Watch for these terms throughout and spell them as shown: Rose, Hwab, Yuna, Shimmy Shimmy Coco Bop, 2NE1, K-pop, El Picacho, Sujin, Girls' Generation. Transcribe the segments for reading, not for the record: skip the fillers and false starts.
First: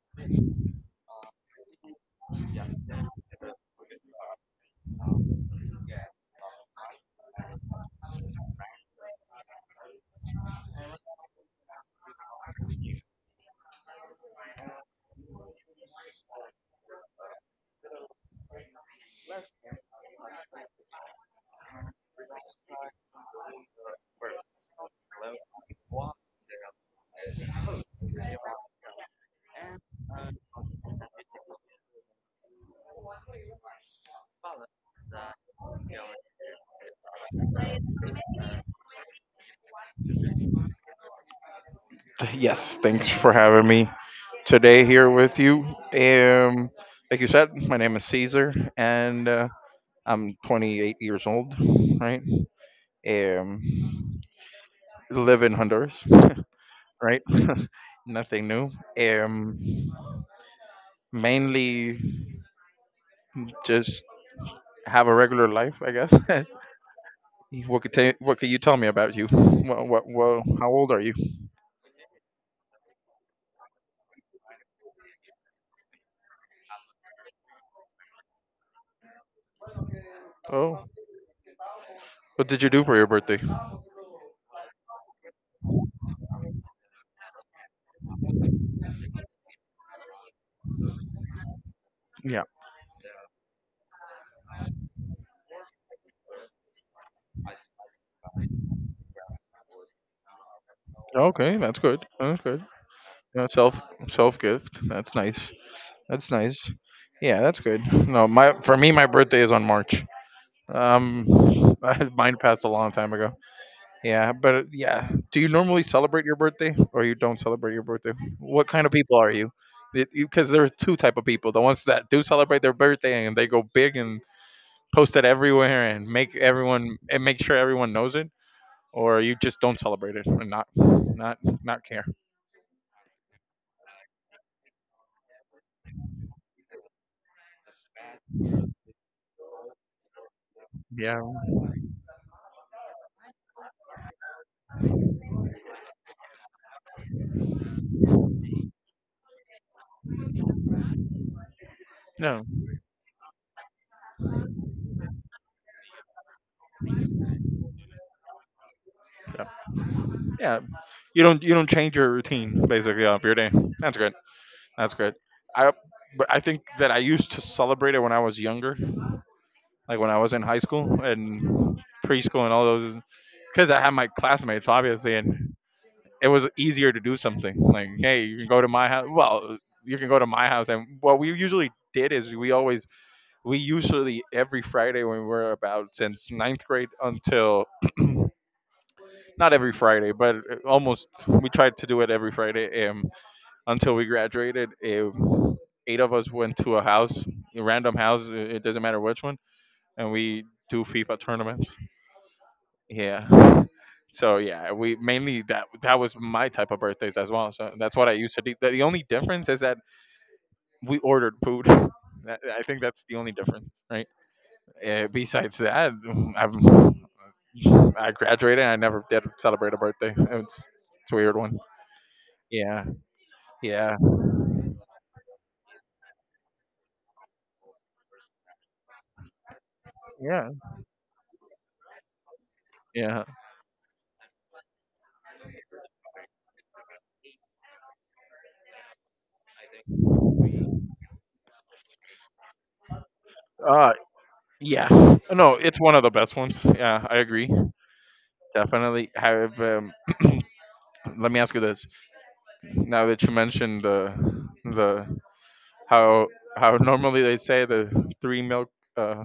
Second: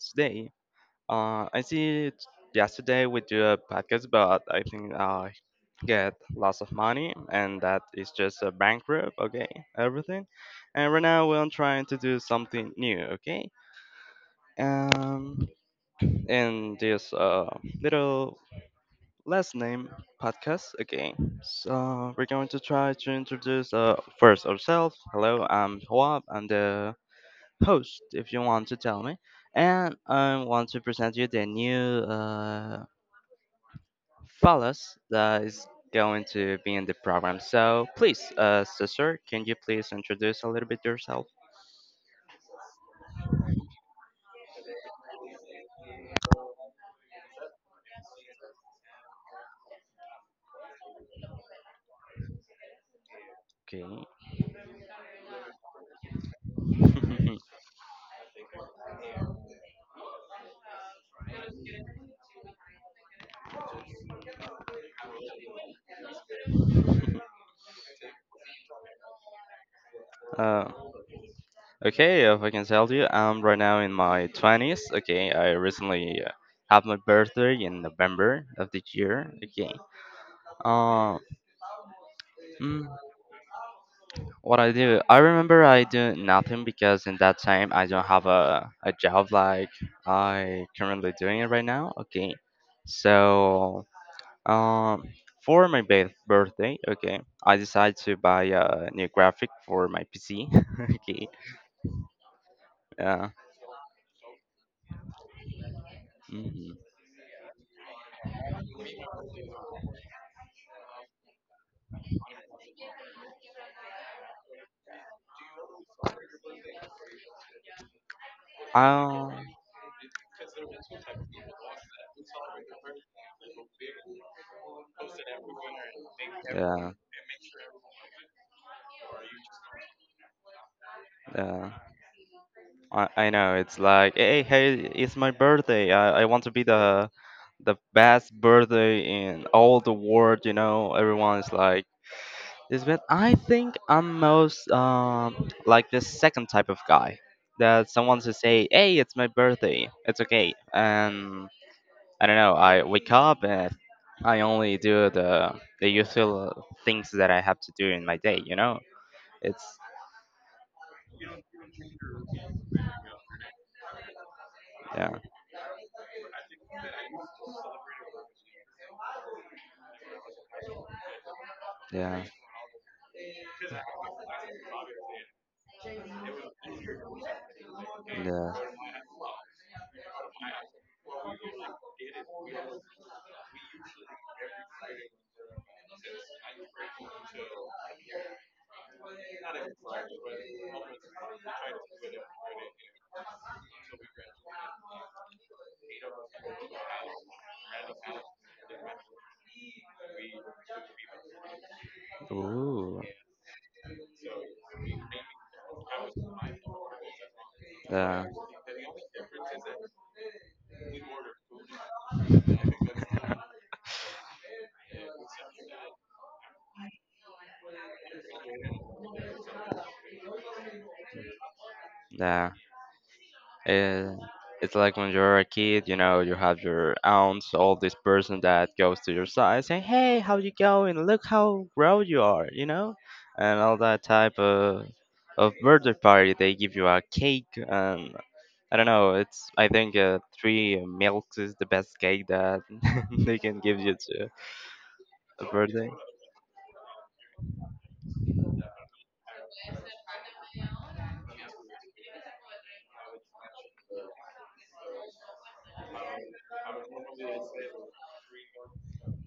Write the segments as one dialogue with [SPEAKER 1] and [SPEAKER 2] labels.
[SPEAKER 1] today I see it yesterday we do a podcast, but I think I get lots of money, and that is just a bankrupt. Okay, everything, and right now we're trying to do something new. Okay, um, in this little Let's name podcast again. So we're going to try to introduce first ourselves. Hello, I'm Hwab. I'm the host, if you want to tell me. And I want to present you the new fellas that is going to be in the program. So please, sister, can you please introduce a little bit yourself?
[SPEAKER 2] Yes, thanks for having me today here with you. Um, like you said, my name is Caesar, and I'm 28 years old, right?
[SPEAKER 1] Okay.
[SPEAKER 2] Um, Live in Honduras, right? Nothing new. Um, Mainly just have a regular life, I guess. What could you tell me about you? What How
[SPEAKER 1] uh,
[SPEAKER 2] old are you?
[SPEAKER 1] Okay, if I can tell you, I'm right now in my 20s. Okay, I recently had my birthday in November of the year. Okay.
[SPEAKER 2] Oh,
[SPEAKER 1] Uh,
[SPEAKER 2] what did you do
[SPEAKER 1] mm,
[SPEAKER 2] for your birthday?
[SPEAKER 1] what I do, I remember I do nothing because in that time I don't have a job like I currently doing it right now. Okay.
[SPEAKER 2] Yeah.
[SPEAKER 1] So, um, for my birthday, okay, I decided to buy a new graphic for my PC. Okay.
[SPEAKER 2] Okay, that's good. That's good.
[SPEAKER 1] Yeah.
[SPEAKER 2] Uh, self self gift. That's nice. That's nice.
[SPEAKER 1] Mhm.
[SPEAKER 2] Yeah, that's good. No, my for me, my birthday is on March. Um, mine passed a long time ago. Yeah, but yeah. Do you normally celebrate your birthday, or you don't celebrate your birthday? What kind of people are
[SPEAKER 1] Um,
[SPEAKER 2] you? Because there are two type of people: the ones that do celebrate their birthday and they go big and post it everywhere and make
[SPEAKER 1] yeah.
[SPEAKER 2] everyone and make sure everyone knows it, or you just don't celebrate it and not not
[SPEAKER 1] Yeah.
[SPEAKER 2] not care.
[SPEAKER 1] I know it's like, hey, hey, it's my birthday. I want to be the best birthday in all the world. You know,
[SPEAKER 2] Yeah.
[SPEAKER 1] everyone is like this. But I think I'm most like the second type of guy that someone to say, hey, it's my birthday. It's okay. And I don't
[SPEAKER 2] No.
[SPEAKER 1] know. I wake up and I only do the usual things that I have to do in my day. You know,
[SPEAKER 2] No.
[SPEAKER 1] it's
[SPEAKER 2] Yeah, you don't change your routine basically of your day. That's good. That's
[SPEAKER 1] yeah,
[SPEAKER 2] good. I but I think that I used to celebrate it when I was younger, like when I was in high school and
[SPEAKER 1] yeah,
[SPEAKER 2] preschool and all those, because I had my classmates obviously, and it was easier to do something like, hey, you can
[SPEAKER 1] yeah.
[SPEAKER 2] go to my house. Well, you can go to my house, and what we usually did is we usually every Friday when we were about since ninth grade until not every Friday, but almost we tried to do it every Friday until we graduated. Eight of us went to a house, a random house. It doesn't matter which one, and we do FIFA tournaments.
[SPEAKER 1] Ooh.
[SPEAKER 2] Yeah. So yeah, we mainly that was my type of birthdays as well. So that's what I
[SPEAKER 1] Yeah.
[SPEAKER 2] used to do. The only difference is that we ordered food. I think that's the only difference, right? Besides that, I'm, I graduated, and I never did celebrate a birthday. It's a weird one.
[SPEAKER 1] Yeah.
[SPEAKER 2] Yeah, yeah,
[SPEAKER 1] It, it's like when you're a kid, you know, you have your aunts, all this person that goes to your side saying, hey, how
[SPEAKER 2] yeah,
[SPEAKER 1] you going? Look how grown you are, you know?
[SPEAKER 2] yeah.
[SPEAKER 1] And all that type of birthday party. They give you a cake and I don't know, it's I think three milks is the best cake that they can give
[SPEAKER 2] Uh,
[SPEAKER 1] you to
[SPEAKER 2] yeah.
[SPEAKER 1] a
[SPEAKER 2] No, it's
[SPEAKER 1] birthday
[SPEAKER 2] one of the best ones. Yeah, I agree. Definitely. Have let me ask you this. Now that you mentioned the how how normally they say the three milk uh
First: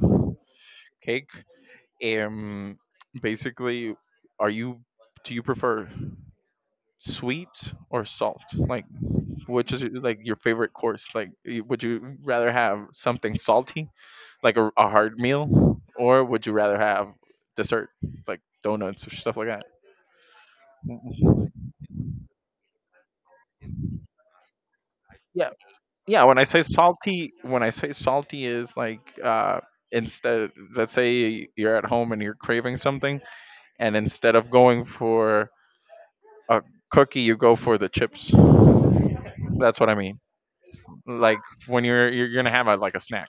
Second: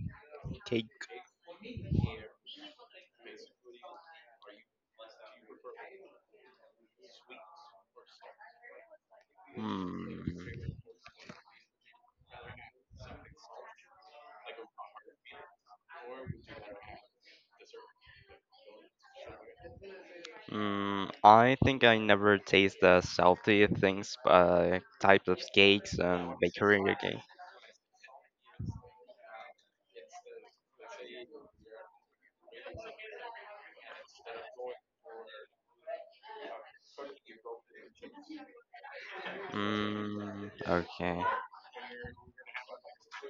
[SPEAKER 1] cake.
[SPEAKER 2] cake. Um, Basically, are you do you prefer sweet or salt? Like, which is like
[SPEAKER 1] Hmm.
[SPEAKER 2] your favorite course? Like, would you rather have something salty like a hard meal, or would you rather have dessert, like donuts or stuff like that?
[SPEAKER 1] Mm, I
[SPEAKER 2] Mhm.
[SPEAKER 1] think I never taste the salty things, types of
[SPEAKER 2] Yeah,
[SPEAKER 1] cakes
[SPEAKER 2] yeah.
[SPEAKER 1] and bakery again.
[SPEAKER 2] When I say salty is like instead, let's say you're at home and you're craving something, and instead of going for a cookie, you go for the chips. That's what I mean.
[SPEAKER 1] Mm, okay.
[SPEAKER 2] Like when you're gonna have like a snack.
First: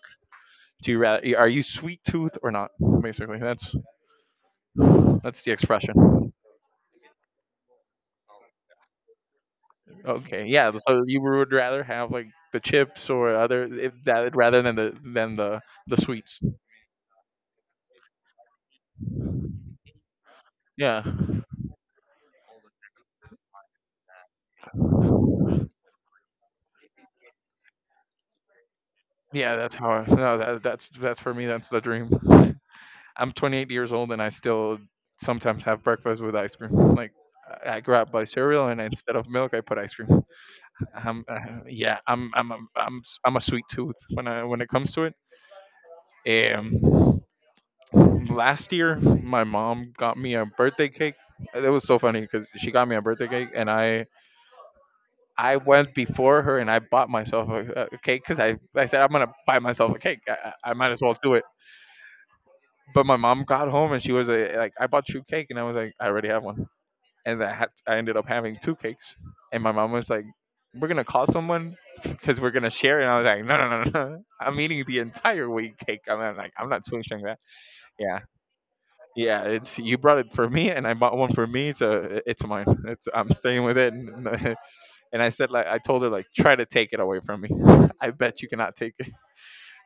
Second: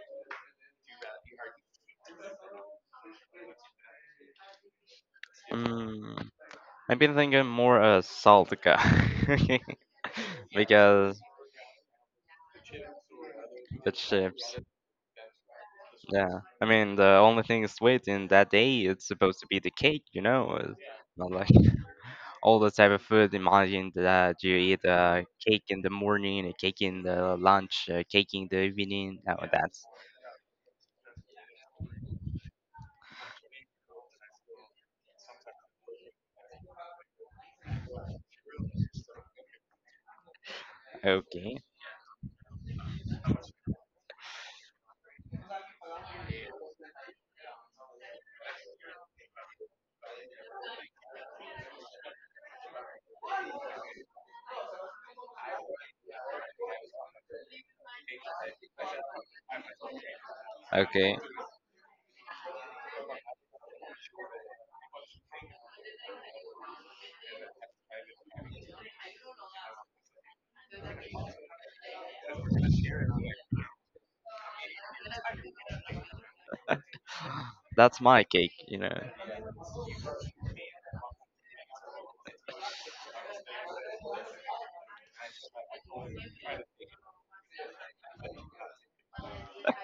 [SPEAKER 2] Are you sweet tooth or not? Basically, that's the expression.
[SPEAKER 1] Mm, I've been thinking more saltica
[SPEAKER 2] Okay, yeah. So you
[SPEAKER 1] because
[SPEAKER 2] would rather have like the chips or other
[SPEAKER 1] the
[SPEAKER 2] if that
[SPEAKER 1] chips.
[SPEAKER 2] rather than the sweets.
[SPEAKER 1] Yeah, I mean the only thing sweet in that day it's supposed to be the cake, you know.
[SPEAKER 2] Yeah,
[SPEAKER 1] Not like all the type of food. Imagine that you eat a cake in the morning, a cake in the lunch, a cake in the evening. Oh,
[SPEAKER 2] yeah. That's
[SPEAKER 1] that's
[SPEAKER 2] how. No, that's for me. That's the dream. I'm 28 years old and I still sometimes have breakfast with ice cream. Like I grew up by cereal and instead of milk I put ice cream. Um, uh,
[SPEAKER 1] okay.
[SPEAKER 2] yeah, I'm a sweet tooth when it comes to it. Last year my mom got me a birthday cake. It was so funny because she got me a birthday cake and I went before her and I bought myself a cake because I said I'm gonna buy myself a cake. I might as well
[SPEAKER 1] Okay.
[SPEAKER 2] do it, but my mom got home and she was like I bought you cake and I was like I already have one and I ended up having two cakes and my mom was like we're gonna call someone because we're gonna share and I was like no. I'm eating the entire week cake. I'm not switching that.
[SPEAKER 1] That's
[SPEAKER 2] Yeah.
[SPEAKER 1] my cake, you know.
[SPEAKER 2] Yeah, it's you brought it for me, and I bought one for me, so it's mine. It's I'm staying with it, and, and I said like I told her like try to take it away from me. I bet you cannot take it.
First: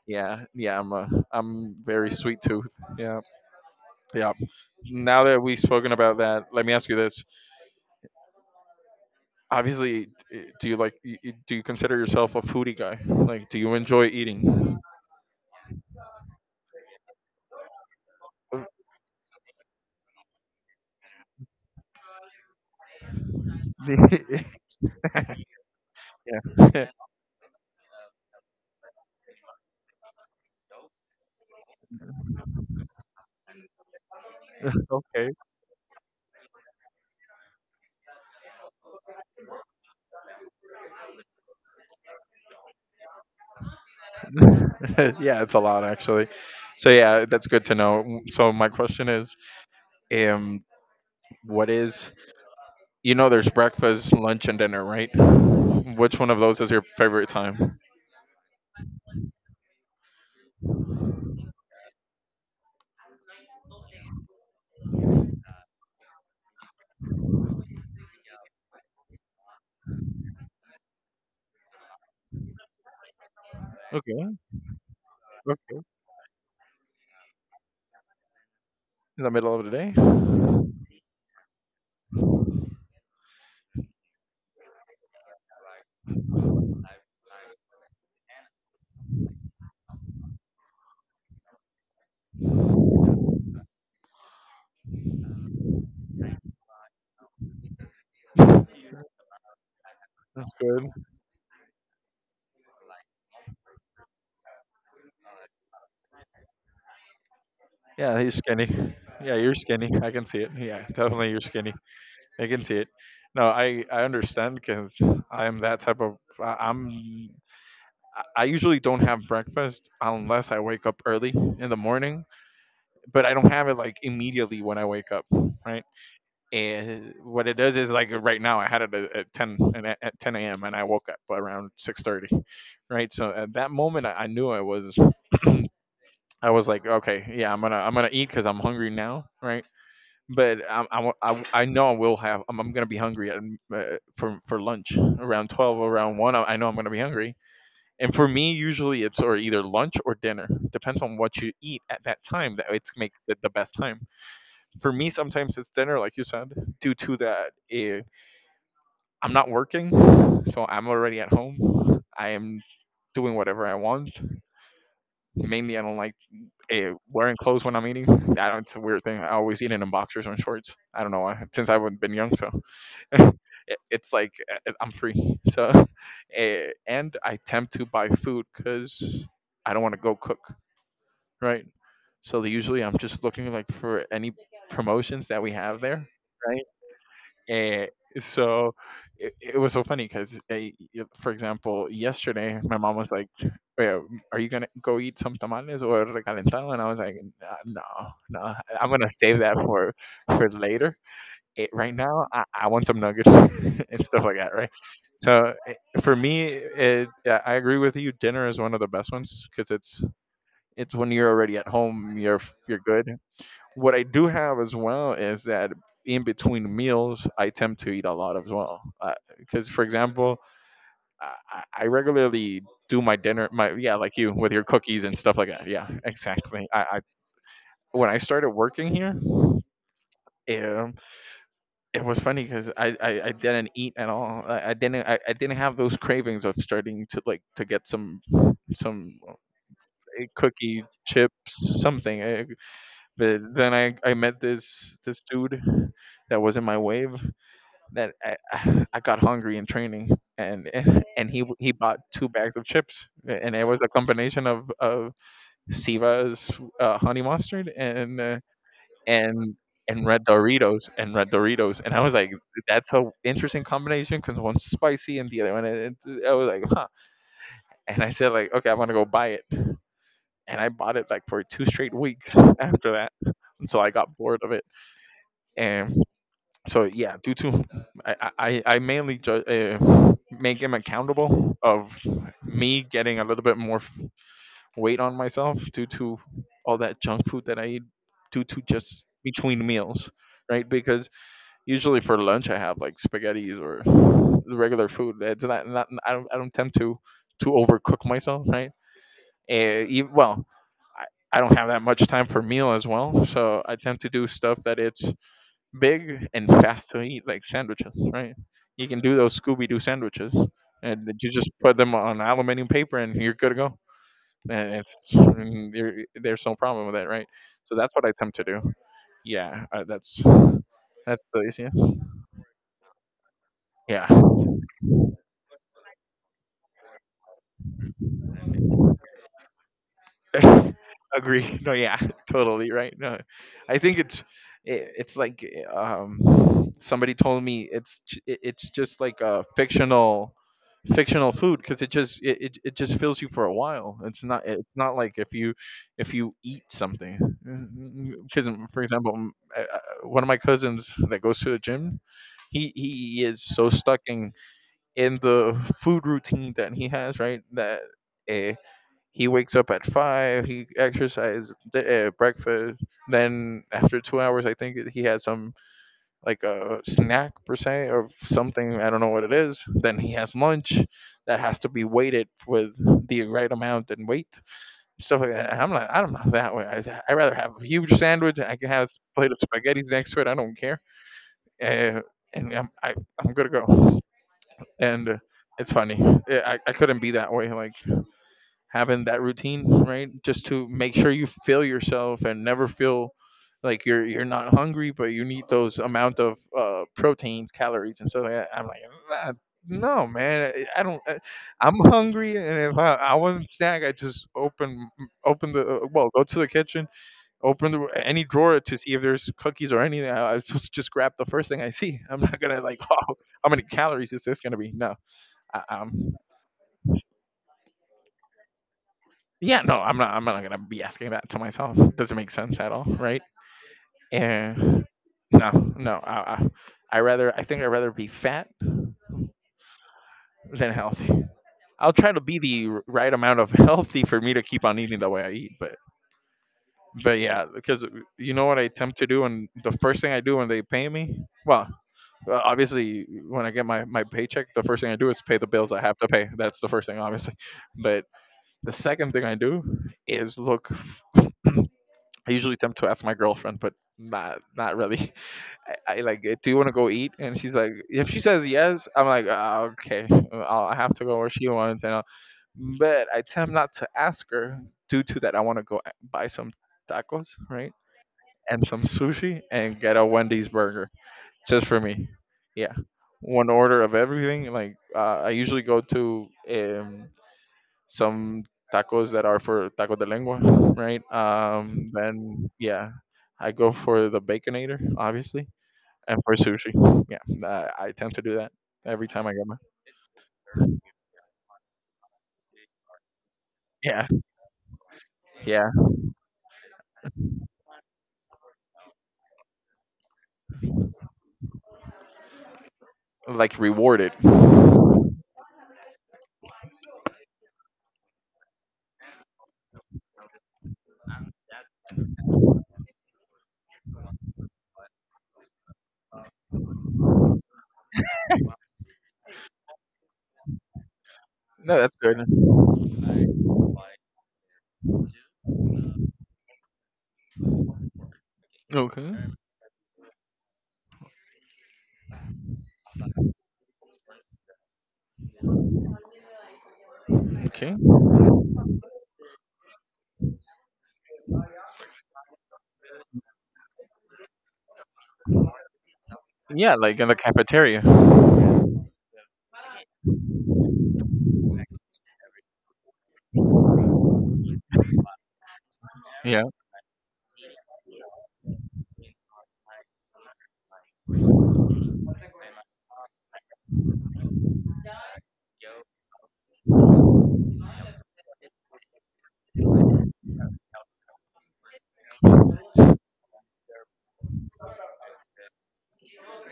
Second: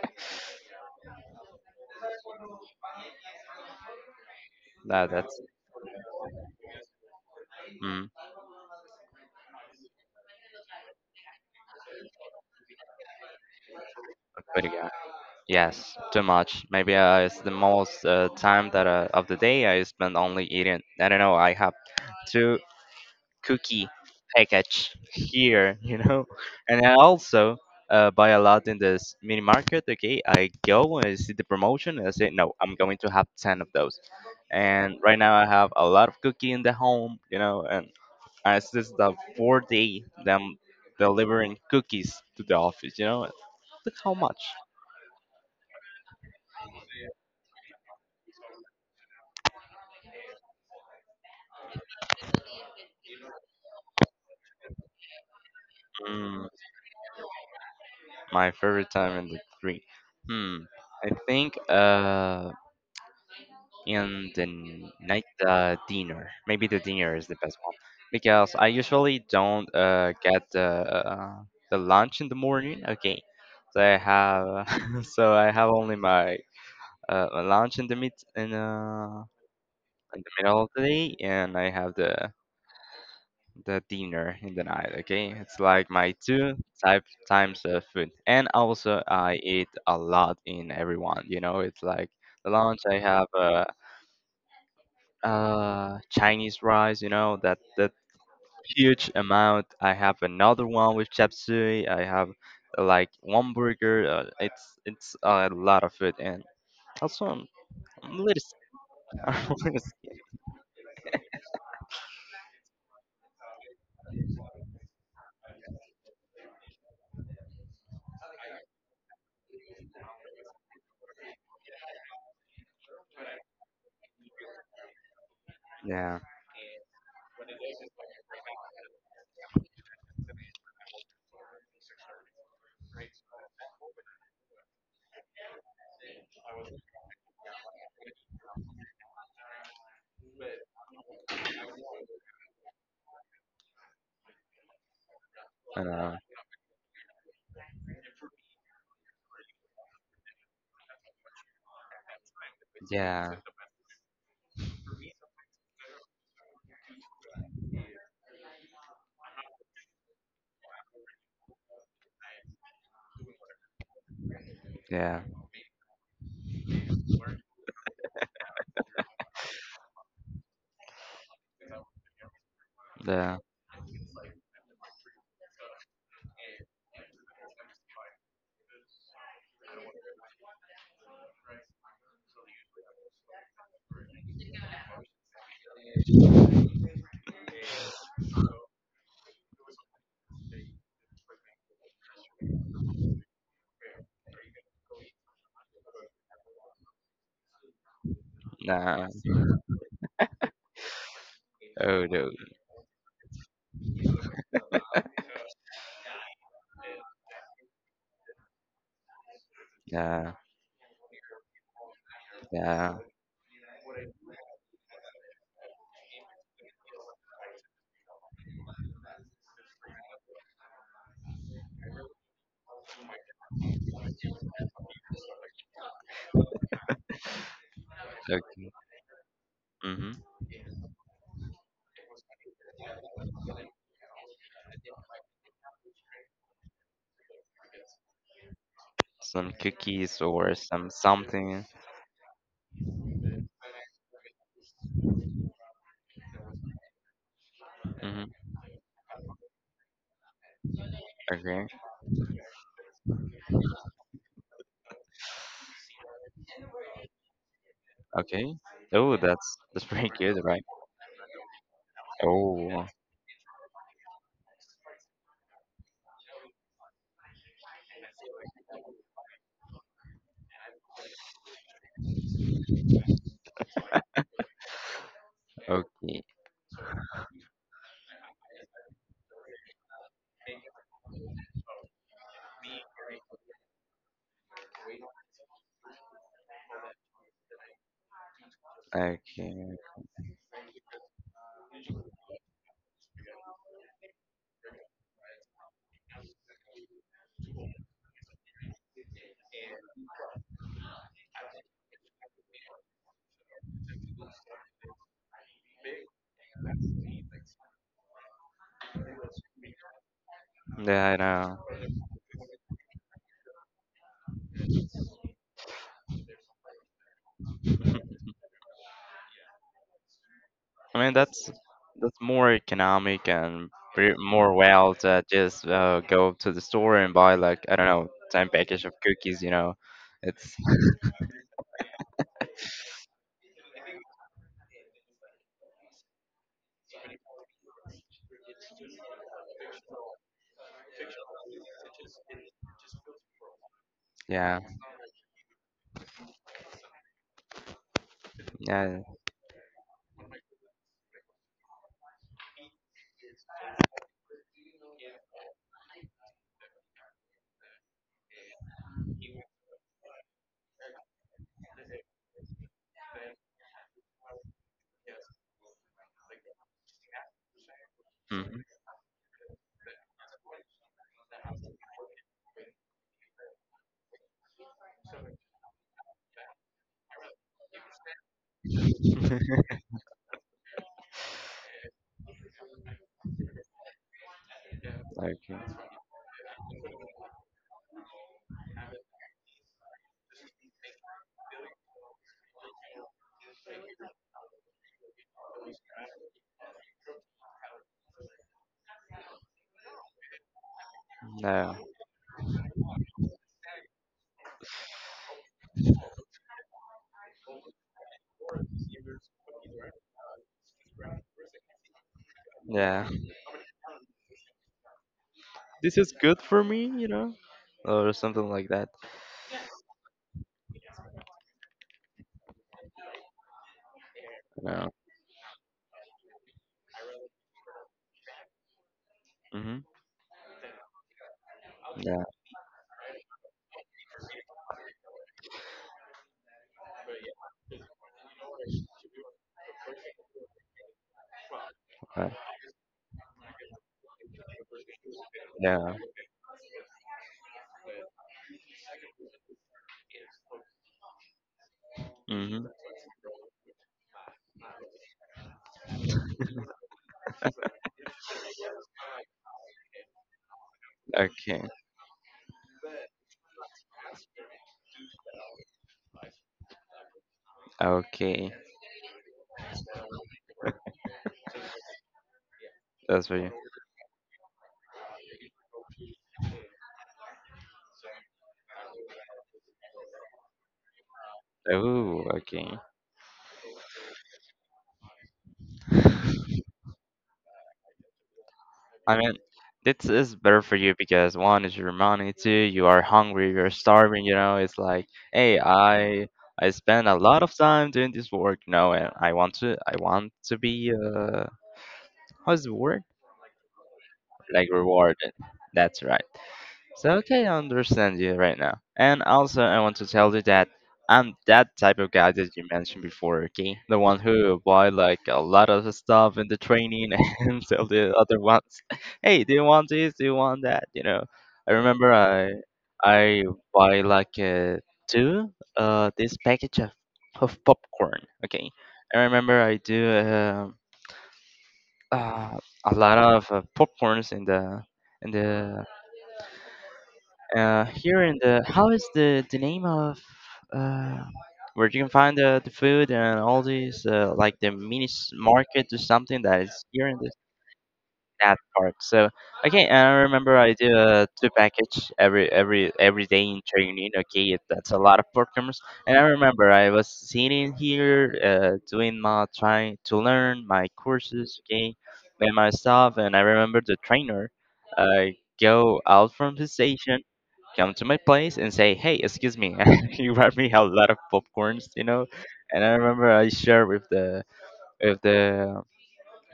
[SPEAKER 2] Yeah, yeah, I'm very sweet tooth. Yeah, yeah.
[SPEAKER 1] That
[SPEAKER 2] Now
[SPEAKER 1] that's
[SPEAKER 2] that we've spoken about that, let me ask you this.
[SPEAKER 1] mm,
[SPEAKER 2] Obviously, do you like do you consider yourself a foodie guy? Like, do you enjoy
[SPEAKER 1] a good
[SPEAKER 2] eating?
[SPEAKER 1] guy. Yes, too much. Maybe it's the most time that of the day I spend only eating. I don't know. I have two cookie package here, you know, and
[SPEAKER 2] yeah.
[SPEAKER 1] I also buy a lot in this mini market. Okay, I go and I see the promotion and I say no, I'm going to have ten of those. And right
[SPEAKER 2] okay.
[SPEAKER 1] now I have a lot of cookie in the home, you know, and as assets the fourth day them delivering cookies to the office. You know, look how much.
[SPEAKER 2] yeah, it's a lot actually. So yeah, that's good to know. So my question is, um, what is you know there's breakfast, lunch, and dinner, right? Which one of
[SPEAKER 1] Mm,
[SPEAKER 2] those is your favorite time?
[SPEAKER 1] my favorite time in the green. Hmm. I think in the night dinner. Maybe the dinner is the best one because I usually don't get the lunch in the morning. Okay, so I
[SPEAKER 2] Okay,
[SPEAKER 1] have so I have
[SPEAKER 2] okay,
[SPEAKER 1] only my my lunch in the mid
[SPEAKER 2] in the middle of the
[SPEAKER 1] in the
[SPEAKER 2] day.
[SPEAKER 1] middle of the day, and I have the dinner in the night. Okay, it's like my two type times of food, and also I eat a lot in everyone. You know, it's like the lunch I have Chinese rice. You know that huge amount. I have
[SPEAKER 2] That's
[SPEAKER 1] another
[SPEAKER 2] good.
[SPEAKER 1] one with chapsui. I have like one burger. It's a lot of food, and also
[SPEAKER 2] Yeah,
[SPEAKER 1] I'm a
[SPEAKER 2] he's
[SPEAKER 1] little.
[SPEAKER 2] skinny. Yeah, you're skinny.
[SPEAKER 1] S-
[SPEAKER 2] I can see it. Yeah, definitely you're skinny. I can see it. No, I understand because I'm that type of I usually don't have breakfast unless I wake up early in the morning but I don't have it like immediately when I wake up, right?
[SPEAKER 1] yeah,
[SPEAKER 2] And what it does is like right now I had it at 10 and at 10 a.m. and I woke up around 6:30, right? So at that moment I knew I was I was like, okay, yeah, I'm gonna eat because I'm hungry now, right? But I know I will have I'm gonna be hungry at, for lunch around 12
[SPEAKER 1] I know.
[SPEAKER 2] around one. I know I'm gonna be hungry, and for me usually it's or either lunch or dinner depends on what you eat at that time that it's make
[SPEAKER 1] Yeah,
[SPEAKER 2] the best time for me. Sometimes it's dinner like you said due to that I'm not working, so I'm already at home. I am doing whatever I want.
[SPEAKER 1] yeah.
[SPEAKER 2] Mainly I don't like wearing clothes when I'm eating. I don't It's a weird thing. I always eat in boxers and shorts. I don't know why, since I've been young. So
[SPEAKER 1] The
[SPEAKER 2] it's like I'm free, so and I attempt to buy food because I don't want to go cook, right? So usually I'm just looking like for any promotions that we have there, right? Eh, so it was so funny because, for example, yesterday my mom was like, "Wait, are you gonna go eat some tamales or recalentado?" And I was like, "No, no, I'm
[SPEAKER 1] nah.
[SPEAKER 2] gonna save that for later. Right
[SPEAKER 1] Oh
[SPEAKER 2] now, I want some nuggets and stuff like that, right?" So for me, yeah, I agree with you. Dinner is one of the best ones because
[SPEAKER 1] no.
[SPEAKER 2] it's when you're already at home, you're
[SPEAKER 1] Yeah,
[SPEAKER 2] good. What I do have as well is that in between meals, I tend to eat a lot as well. Because, for example, I, I regularly do my dinner, my yeah, like you with your cookies and stuff like that. Yeah, exactly. I when I started
[SPEAKER 1] turkey.
[SPEAKER 2] working here,
[SPEAKER 1] Mm-hmm.
[SPEAKER 2] yeah, it was funny because I didn't eat at all. I didn't have those cravings of starting to like to get some some uh,
[SPEAKER 1] Some cookies or
[SPEAKER 2] cookie
[SPEAKER 1] some something.
[SPEAKER 2] chips something. But then I met this dude that was in my wave that
[SPEAKER 1] Mm-hmm.
[SPEAKER 2] I got hungry in training and
[SPEAKER 1] Okay.
[SPEAKER 2] he bought two bags of chips and it was a combination of Siva's honey mustard and
[SPEAKER 1] Okay. Oh,
[SPEAKER 2] and
[SPEAKER 1] that's
[SPEAKER 2] and
[SPEAKER 1] pretty
[SPEAKER 2] red
[SPEAKER 1] good, right?
[SPEAKER 2] Doritos and I was like
[SPEAKER 1] Oh,
[SPEAKER 2] that's a interesting combination because one's spicy and the other one I was like huh, and I said like okay I want to go buy it, and I bought it like for two straight weeks after that until I got bored of it and.
[SPEAKER 1] okay.
[SPEAKER 2] So yeah, due to I make him accountable of me getting a little bit more weight on myself due to all that junk food that I eat due to just
[SPEAKER 1] Okay.
[SPEAKER 2] between meals, right? Because usually for lunch I have like spaghettis or the regular food. It's not. I don't tend to overcook myself, right? Uh, well I don't have that much time for meal as well, so I tend to do stuff that it's big and fast to eat, like sandwiches, right? You can do those Scooby Doo sandwiches,
[SPEAKER 1] Yeah,
[SPEAKER 2] and then
[SPEAKER 1] I
[SPEAKER 2] you just
[SPEAKER 1] know.
[SPEAKER 2] put them on aluminum paper, and you're good to go. And it's and there's no problem with that, right? So that's what I attempt to do. Yeah,
[SPEAKER 1] I mean,
[SPEAKER 2] that's the easiest.
[SPEAKER 1] that's more economic and
[SPEAKER 2] Yeah,
[SPEAKER 1] more well to just go to the store and buy like I don't know, ten package of cookies. You know, it's
[SPEAKER 2] agree. No, yeah, totally right. No, I think it's like somebody told me it's just like a fictional food because it just it just fills you for a while.
[SPEAKER 1] yeah,
[SPEAKER 2] It's not like if you eat something because for
[SPEAKER 1] yeah.
[SPEAKER 2] example one of my cousins that goes to the gym he is so stuck in the food routine that he has right that. eh, he wakes up at 5. He exercises, breakfast. Then after 2 hours, I think he has some like a snack per se or
[SPEAKER 1] Mhm.
[SPEAKER 2] something. I don't know what it is. Then he has lunch that has to be weighted with the right amount and weight stuff like that. I'm not. I'm not that way. I rather have a huge sandwich. I can have a plate of spaghetti next to it. I don't care. Uh, and I'm going to go. And
[SPEAKER 1] Okay.
[SPEAKER 2] it's funny. Yeah, I couldn't be that way. Like having that routine, right? Just to make sure you fill yourself and never feel like you're not hungry, but you need those amount of proteins, calories, and stuff like that. I'm like, "Nah, no, man, I don't.
[SPEAKER 1] No.
[SPEAKER 2] I'm hungry, and if I wasn't snack, I just open the go to the kitchen, open the, any drawer to see if there's cookies or anything. I just grab the first thing I see. I'm not gonna like,
[SPEAKER 1] Yeah.
[SPEAKER 2] oh, how many calories is this gonna be? No, I,
[SPEAKER 1] This
[SPEAKER 2] I'm
[SPEAKER 1] is good for me, you know, or something like that.
[SPEAKER 2] yeah, no, I'm not. I'm not gonna be asking that to myself. Doesn't make sense at all, right? And
[SPEAKER 1] No.
[SPEAKER 2] no, no. I rather. I think I would rather be fat
[SPEAKER 1] Mm-hmm.
[SPEAKER 2] than healthy. I'll try
[SPEAKER 1] Yeah.
[SPEAKER 2] to be the right amount of healthy for me to keep on eating the way I eat. But yeah, because you know what I attempt to do, and the first thing I do when they pay me, well,
[SPEAKER 1] Right.
[SPEAKER 2] obviously when I get my paycheck, the first thing I do is pay the bills I
[SPEAKER 1] Yeah.
[SPEAKER 2] have to pay. That's the first thing, obviously. But the second thing I do is look I usually
[SPEAKER 1] Mm-hmm.
[SPEAKER 2] tend to ask my girlfriend, but not really. I like, do you want to go eat? And she's like, if she says yes, I'm like, "Ah, okay, I have to go where she
[SPEAKER 1] Okay.
[SPEAKER 2] wants. But I tend not to ask her due to that. I want to go buy some tacos, right,
[SPEAKER 1] Okay.
[SPEAKER 2] and some sushi, and get a Wendy's burger just for me. Yeah,
[SPEAKER 1] That's for
[SPEAKER 2] one
[SPEAKER 1] you.
[SPEAKER 2] order of everything. Like, I usually go to some tacos that are for taco de lengua, right?
[SPEAKER 1] Oh.
[SPEAKER 2] Then
[SPEAKER 1] Okay.
[SPEAKER 2] yeah, I go for the baconator, obviously, and for sushi. Yeah, I tend to do that every
[SPEAKER 1] I
[SPEAKER 2] time
[SPEAKER 1] mean,
[SPEAKER 2] I get my
[SPEAKER 1] this is better for you because one is your money, two you are hungry, you're
[SPEAKER 2] yeah,
[SPEAKER 1] starving. You know, it's like, hey,
[SPEAKER 2] yeah,
[SPEAKER 1] I spend a lot of time doing this work. No, and I want to be how's the word
[SPEAKER 2] like rewarded.
[SPEAKER 1] like
[SPEAKER 2] No,
[SPEAKER 1] rewarded. That's right. So okay, I understand you right now. And also, I want to tell you that I'm that type of guy that you mentioned before, okay? The one who buy like a lot of stuff in the training and tell the other ones, "Hey, do you want this? Do you want that?" You know. I
[SPEAKER 2] that's
[SPEAKER 1] remember
[SPEAKER 2] good.
[SPEAKER 1] I I buy like two this package of popcorn, okay?
[SPEAKER 2] Okay,
[SPEAKER 1] I remember I do uh, a lot of popcorns in the
[SPEAKER 2] okay,
[SPEAKER 1] here in the how is the name of uh, where you can find the food and all these like the mini market or something that
[SPEAKER 2] yeah,
[SPEAKER 1] is
[SPEAKER 2] like
[SPEAKER 1] here
[SPEAKER 2] in
[SPEAKER 1] in
[SPEAKER 2] the
[SPEAKER 1] this
[SPEAKER 2] cafeteria.
[SPEAKER 1] that part. So okay, and I remember I do a two package every day in training. Okay, it, that's a lot of programmers. And I
[SPEAKER 2] Yeah,
[SPEAKER 1] remember I was sitting here doing my trying to learn my courses. Okay, and my stuff. And I remember the trainer uh, go out from the station come to my place and say, "Hey, excuse me, you brought me a lot of popcorns," you know. And I remember I shared with the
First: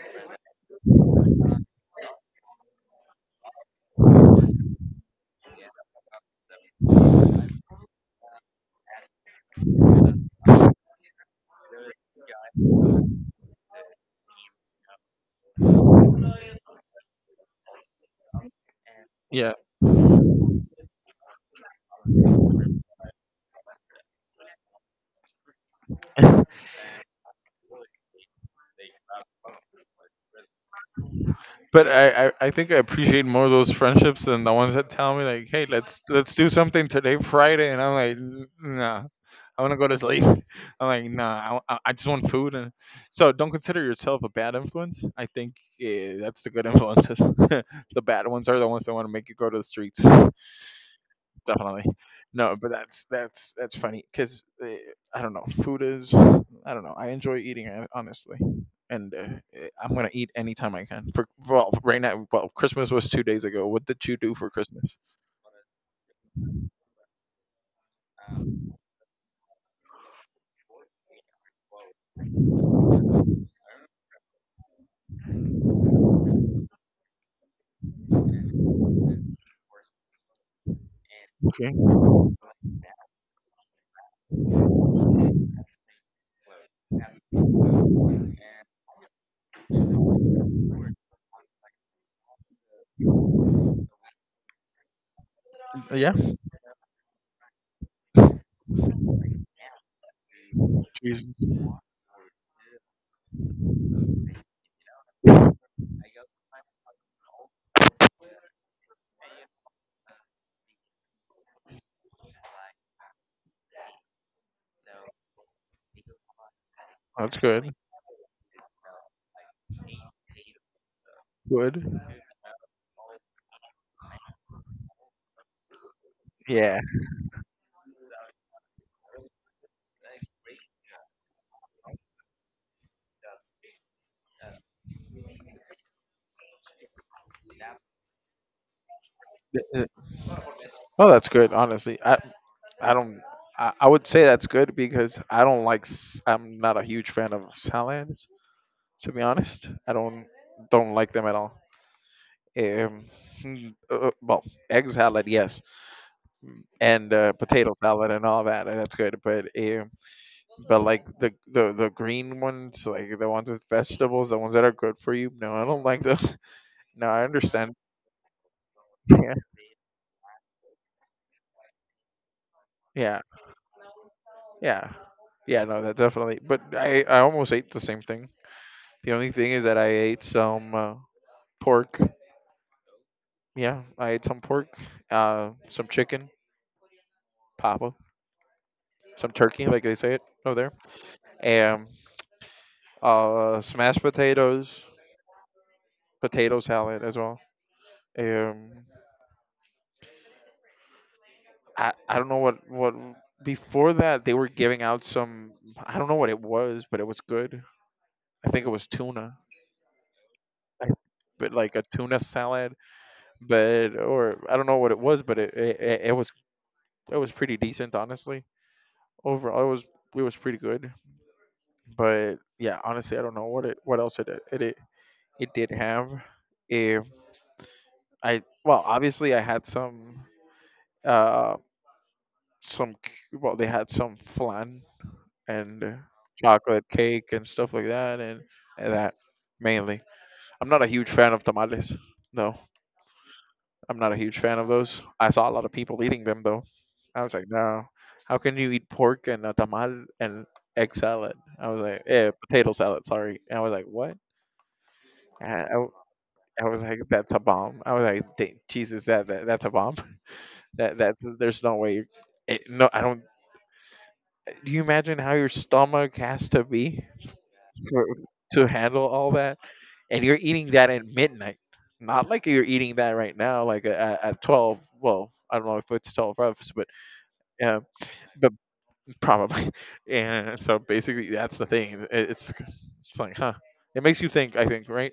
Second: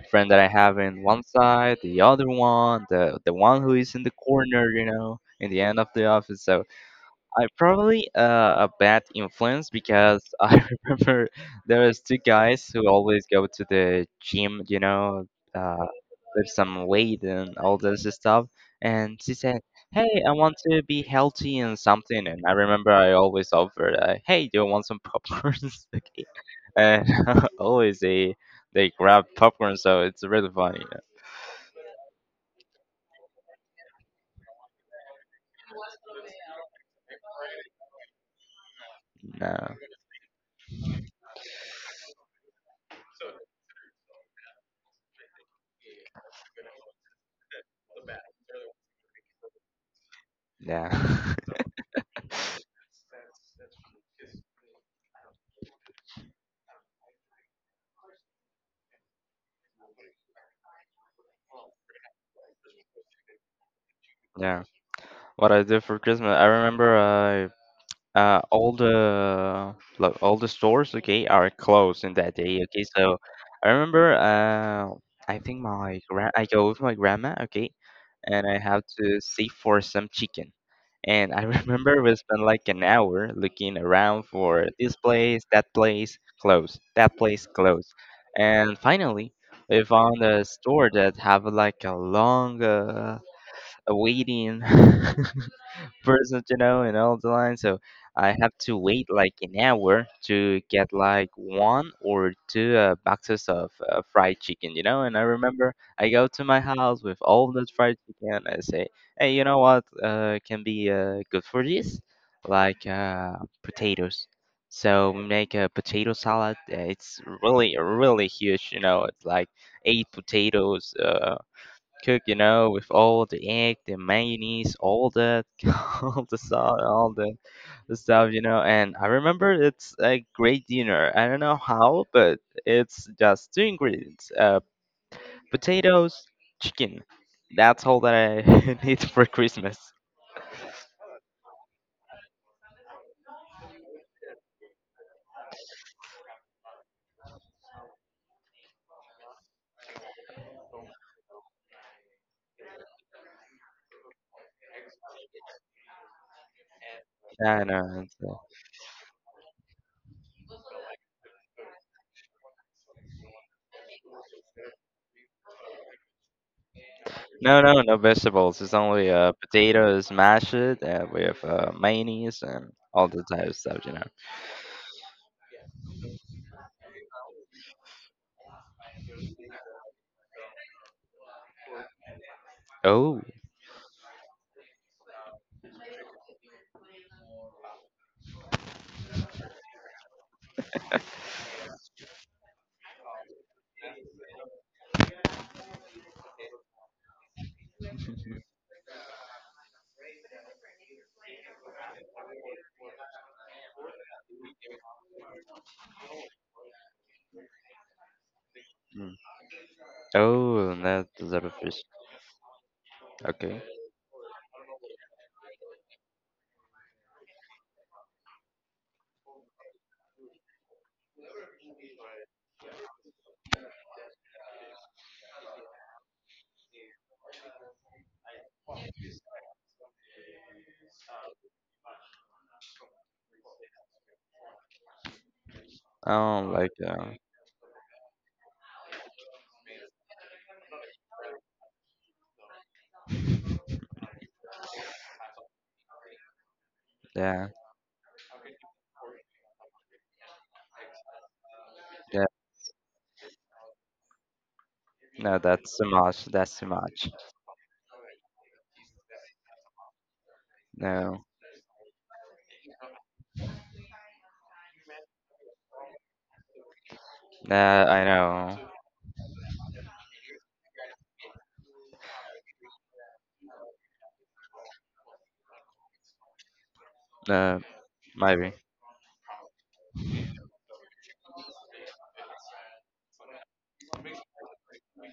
[SPEAKER 1] friend that I have in one side, the other one, the one who is in the corner, you know, in the end of the office. So I probably a bad influence because I remember there was two guys who always go to the gym, you know, uh, with some weight and all this stuff. And she
[SPEAKER 2] yeah.
[SPEAKER 1] said, "Hey, I want to be healthy and something." And I remember I always offered, "Hey, do you want some popcorns?" Okay. And always they grab popcorn, so it's really funny.
[SPEAKER 2] But I think I appreciate more those friendships than the ones that tell me like, hey, let's do something today, Friday, and I'm like, Nah, I want
[SPEAKER 1] No,
[SPEAKER 2] to go to sleep. I'm like, nah, I, w- I just want food. And so, don't consider yourself a bad influence. I think that's the good influences. the bad ones are the ones that want to make you go to the streets
[SPEAKER 1] yeah,
[SPEAKER 2] definitely. No, but that's funny because I don't know. Food is I don't know. I enjoy eating it honestly, and I'm gonna eat anytime I can. For well, right now, well, Christmas was 2 days ago. What did you do for
[SPEAKER 1] yeah.
[SPEAKER 2] Christmas?
[SPEAKER 1] What I did for Christmas, I remember all the like all the stores okay are closed in that day okay so I remember I think my I go with my grandma okay and I have to save for some chicken and I
[SPEAKER 2] Okay.
[SPEAKER 1] remember we spent like an hour looking around for this place that place closed and finally we found a store that have like a long a waiting
[SPEAKER 2] Yeah.
[SPEAKER 1] person, you know, and all the line. So I have to wait like an hour to get
[SPEAKER 2] Cheese.
[SPEAKER 1] like one or two boxes of fried chicken, you know. And I remember I go to my house with all that fried chicken. I say, hey, you know what can be good for this? Like potatoes. So we make a potato salad. It's
[SPEAKER 2] That's good.
[SPEAKER 1] really, really huge. You know, it's like eight potatoes.
[SPEAKER 2] Good.
[SPEAKER 1] Cook, you know, with all the egg, the mayonnaise, all that, all the
[SPEAKER 2] Yeah.
[SPEAKER 1] sauce, all the stuff, you know. And I remember it's a great dinner. I don't know how, but it's just two ingredients: potatoes, chicken. That's all that I need for Christmas.
[SPEAKER 2] Uh, uh, Oh, that's good. Honestly, I don't. I would say that's good because I don't like. I'm not a huge fan of salads. To be honest, I don't like them at all. Um, well, egg salad, yes, and
[SPEAKER 1] I
[SPEAKER 2] potato
[SPEAKER 1] know.
[SPEAKER 2] salad and all that, and that's good. But like the green ones, like the ones with vegetables, the ones that are good for you. No, I don't like those. No, I
[SPEAKER 1] No,
[SPEAKER 2] understand.
[SPEAKER 1] no, no vegetables. It's only
[SPEAKER 2] Yeah,
[SPEAKER 1] potatoes mashed with mayonnaise and all
[SPEAKER 2] yeah,
[SPEAKER 1] the type of stuff, you know.
[SPEAKER 2] yeah, yeah. No, that definitely. But I almost ate the same thing. The only thing is that I ate some pork.
[SPEAKER 1] Oh,
[SPEAKER 2] Yeah, I ate some pork. Some chicken, papa, some turkey, like they say it over there. Smashed potatoes, potato salad as well. Um, I don't know what before that they were giving out some I don't know what it was, but it was good. I think it was
[SPEAKER 1] mm.
[SPEAKER 2] tuna.
[SPEAKER 1] Oh,
[SPEAKER 2] I,
[SPEAKER 1] that's a lot
[SPEAKER 2] but
[SPEAKER 1] of
[SPEAKER 2] like a
[SPEAKER 1] fish.
[SPEAKER 2] tuna salad,
[SPEAKER 1] Okay.
[SPEAKER 2] but or I don't know what it was, but it was pretty decent honestly. Overall, it was pretty good. But yeah, honestly, I don't know what it what else it did have. If I well, obviously I had some. Um, some well they had some flan and
[SPEAKER 1] Oh my
[SPEAKER 2] chocolate
[SPEAKER 1] god.
[SPEAKER 2] cake and stuff like that and that mainly I'm not a huge fan of tamales. No, I'm not a huge fan of those. I saw a lot of people eating them though. I was like
[SPEAKER 1] Yeah.
[SPEAKER 2] no, how can you eat pork and a tamal and egg salad. I was like
[SPEAKER 1] Yeah.
[SPEAKER 2] potato salad sorry, and I was like what.
[SPEAKER 1] No,
[SPEAKER 2] i, I
[SPEAKER 1] that's too
[SPEAKER 2] w-
[SPEAKER 1] much. That's
[SPEAKER 2] I
[SPEAKER 1] too
[SPEAKER 2] was like
[SPEAKER 1] much.
[SPEAKER 2] that's a bomb. I was like Jesus that's a bomb, that that's
[SPEAKER 1] No.
[SPEAKER 2] there's no way it, no I don't. Do you imagine how your stomach has to be
[SPEAKER 1] I
[SPEAKER 2] for,
[SPEAKER 1] know.
[SPEAKER 2] to handle all that, and you're eating that at midnight. Not like you're eating that right now, like at twelve. Well, I don't know if it's 12 hours, but
[SPEAKER 1] Uh,
[SPEAKER 2] yeah,
[SPEAKER 1] maybe.
[SPEAKER 2] but probably. And so basically, that's the thing. It's like, huh? It makes you think. I think, right?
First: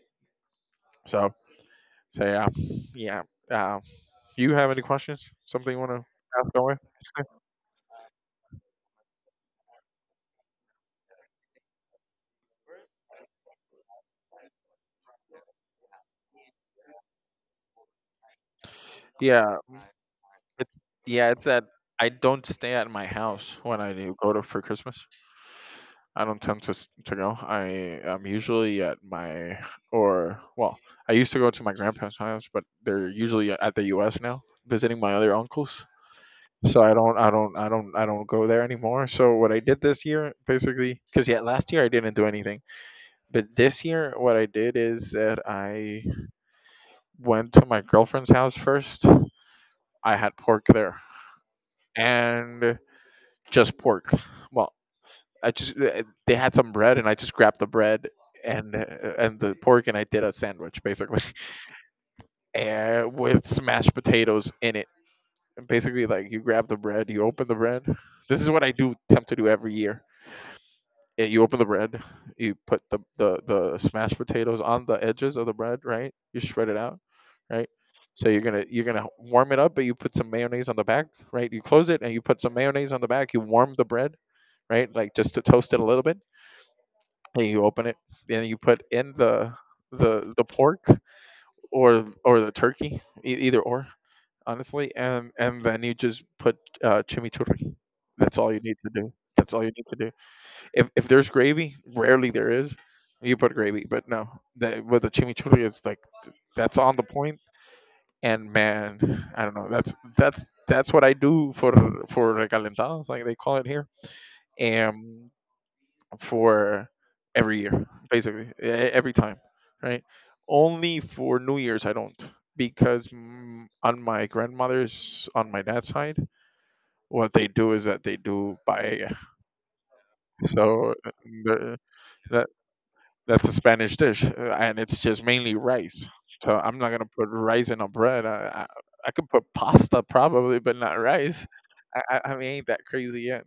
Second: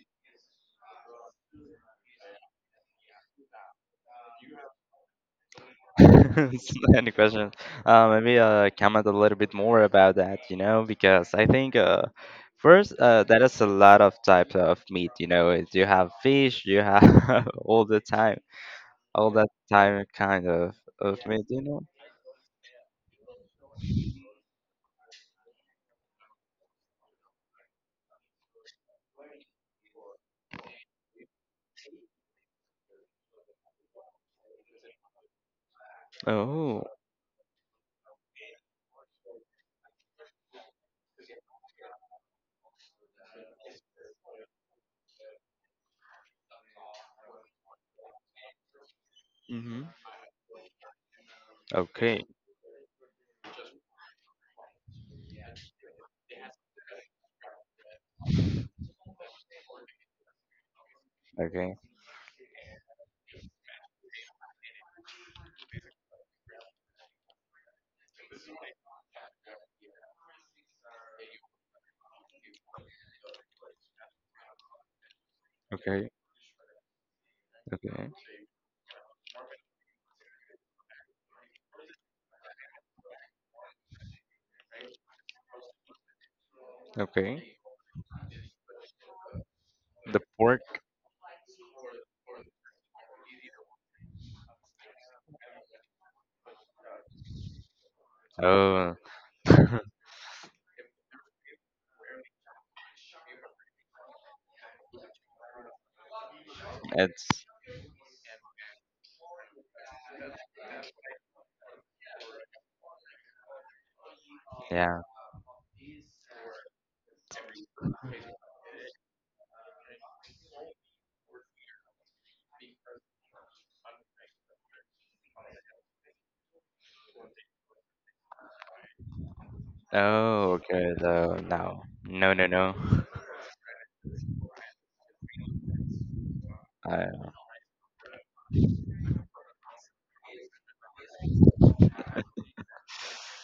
[SPEAKER 2] So, so yeah, yeah. Uh, do you have any questions? Something you want to ask
[SPEAKER 1] It's
[SPEAKER 2] away?
[SPEAKER 1] not any question? Maybe comment a little bit more about that, you know, because I think first that is a lot of types of meat, you know. It- You have fish, you have all the time, all that
[SPEAKER 2] Yeah,
[SPEAKER 1] time kind
[SPEAKER 2] it's
[SPEAKER 1] of
[SPEAKER 2] yeah. It's
[SPEAKER 1] meat, you
[SPEAKER 2] that
[SPEAKER 1] know.
[SPEAKER 2] I don't stay at my house when I do go to for Christmas. I don't tend to to go. I am usually at my or well, I used to go to my grandparents' house, but they're usually at the U.S. now, visiting my other uncles. So
[SPEAKER 1] Oh.
[SPEAKER 2] I don't go there anymore. So what I did this year, basically, because yeah, last year I didn't do anything, but this year what I did is that I went to my girlfriend's house first.
[SPEAKER 1] Mm-hmm.
[SPEAKER 2] I had pork there
[SPEAKER 1] Okay.
[SPEAKER 2] and just pork. Well, I just they had some bread, and I just grabbed the bread and the pork, and I did a sandwich basically,
[SPEAKER 1] Okay.
[SPEAKER 2] and with smashed potatoes in it. And basically, like you grab the bread, you open the bread. This is what I do attempt to do every year. And you open the bread, you put the smashed potatoes on the edges of the bread,
[SPEAKER 1] Okay.
[SPEAKER 2] right? You spread it out, right?
[SPEAKER 1] Okay.
[SPEAKER 2] So you're gonna warm it up, but you put some mayonnaise on the back, right? You close it and you put some mayonnaise on the back. You warm the bread, right? Like just to toast it a little bit, and
[SPEAKER 1] Okay.
[SPEAKER 2] you open it and you put in
[SPEAKER 1] The
[SPEAKER 2] the
[SPEAKER 1] pork.
[SPEAKER 2] pork or the turkey, e- either or honestly, and then you just put chimichurri.
[SPEAKER 1] Oh,
[SPEAKER 2] That's all you need to do. If there's gravy rarely there is, you put gravy, but no, that with the chimichurri it's like that's on the
[SPEAKER 1] it's
[SPEAKER 2] point. And man, I don't know, that's what I do for recalentados like they call it here,
[SPEAKER 1] yeah.
[SPEAKER 2] and for every year, basically every time, right? Only for New Year's I don't, because on my grandmother's on my dad's side, what they do is that they do paella.
[SPEAKER 1] Oh,
[SPEAKER 2] So
[SPEAKER 1] okay. So
[SPEAKER 2] the-
[SPEAKER 1] no, no, no,
[SPEAKER 2] that
[SPEAKER 1] no.
[SPEAKER 2] that's a Spanish dish, and it's just mainly rice. So I'm not gonna put
[SPEAKER 1] Uh,
[SPEAKER 2] rice in a bread. I could put pasta probably, but not rice. I mean, ain't that crazy yet.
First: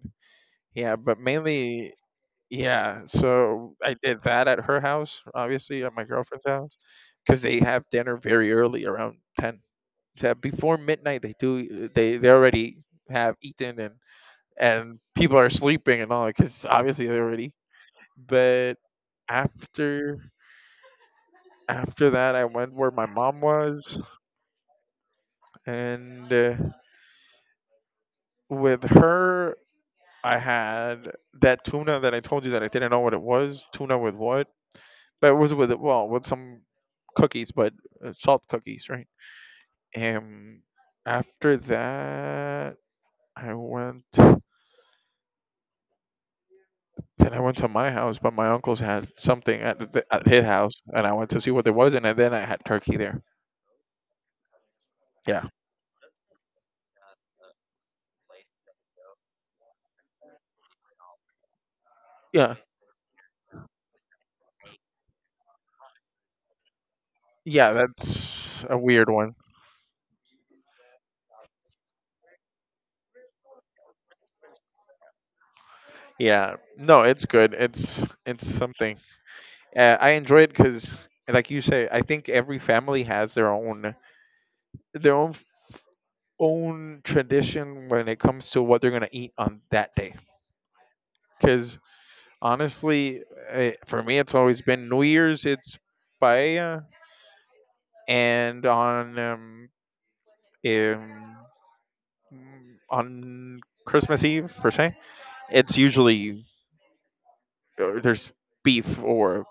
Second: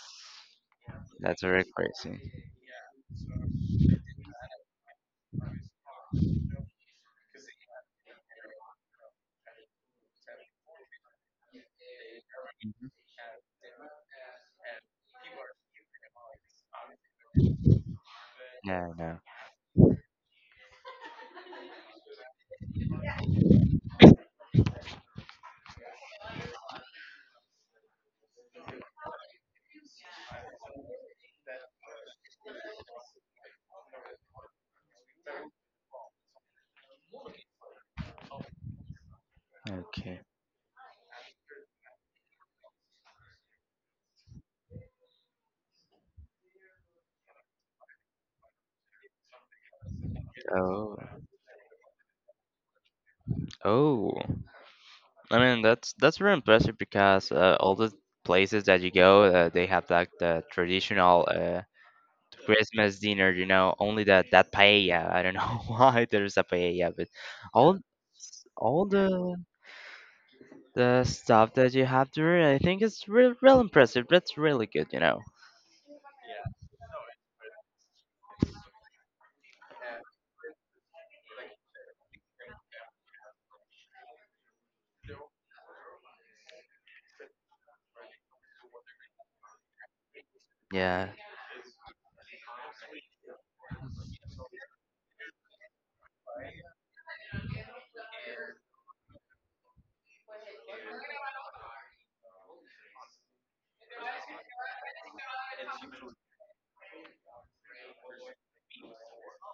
[SPEAKER 2] Yeah, but
[SPEAKER 1] that's very
[SPEAKER 2] mainly
[SPEAKER 1] crazy.
[SPEAKER 2] yeah, so I did that at her house, obviously at my girlfriend's house, because they have dinner very early, around 10. So before midnight, they already have eaten and people are sleeping and all, because obviously they're already. But
[SPEAKER 1] Yeah, no.
[SPEAKER 2] after after that, I went where my mom was, and with her, I had that tuna that I told you that I didn't know what it was, tuna with what. But it was with, well, with some cookies, but salt cookies, right?
[SPEAKER 1] Okay.
[SPEAKER 2] And after that, I went. Then I went to my house, but my uncles had something at the, at his house,
[SPEAKER 1] Oh,
[SPEAKER 2] and I went to see what there was, and then I had turkey there.
[SPEAKER 1] oh. I
[SPEAKER 2] Yeah,
[SPEAKER 1] mean, that's very impressive because all the places that you go, they have like the traditional
[SPEAKER 2] yeah,
[SPEAKER 1] Christmas dinner. You know, only that that paella. I don't know why there's a paella, but
[SPEAKER 2] yeah.
[SPEAKER 1] all
[SPEAKER 2] That's a
[SPEAKER 1] all
[SPEAKER 2] weird one.
[SPEAKER 1] the stuff that you have to read, I think it's real, real impressive. That's really good, you know.
[SPEAKER 2] Yeah, no, it's good. It's something. I enjoy it because, like you say, I think every family has their own tradition when it comes to what they're going to eat on that day.
[SPEAKER 1] Yeah,
[SPEAKER 2] Because honestly, for me, it's always been New Year's, it's paella, and um, on Christmas Eve per se, it's usually there's beef or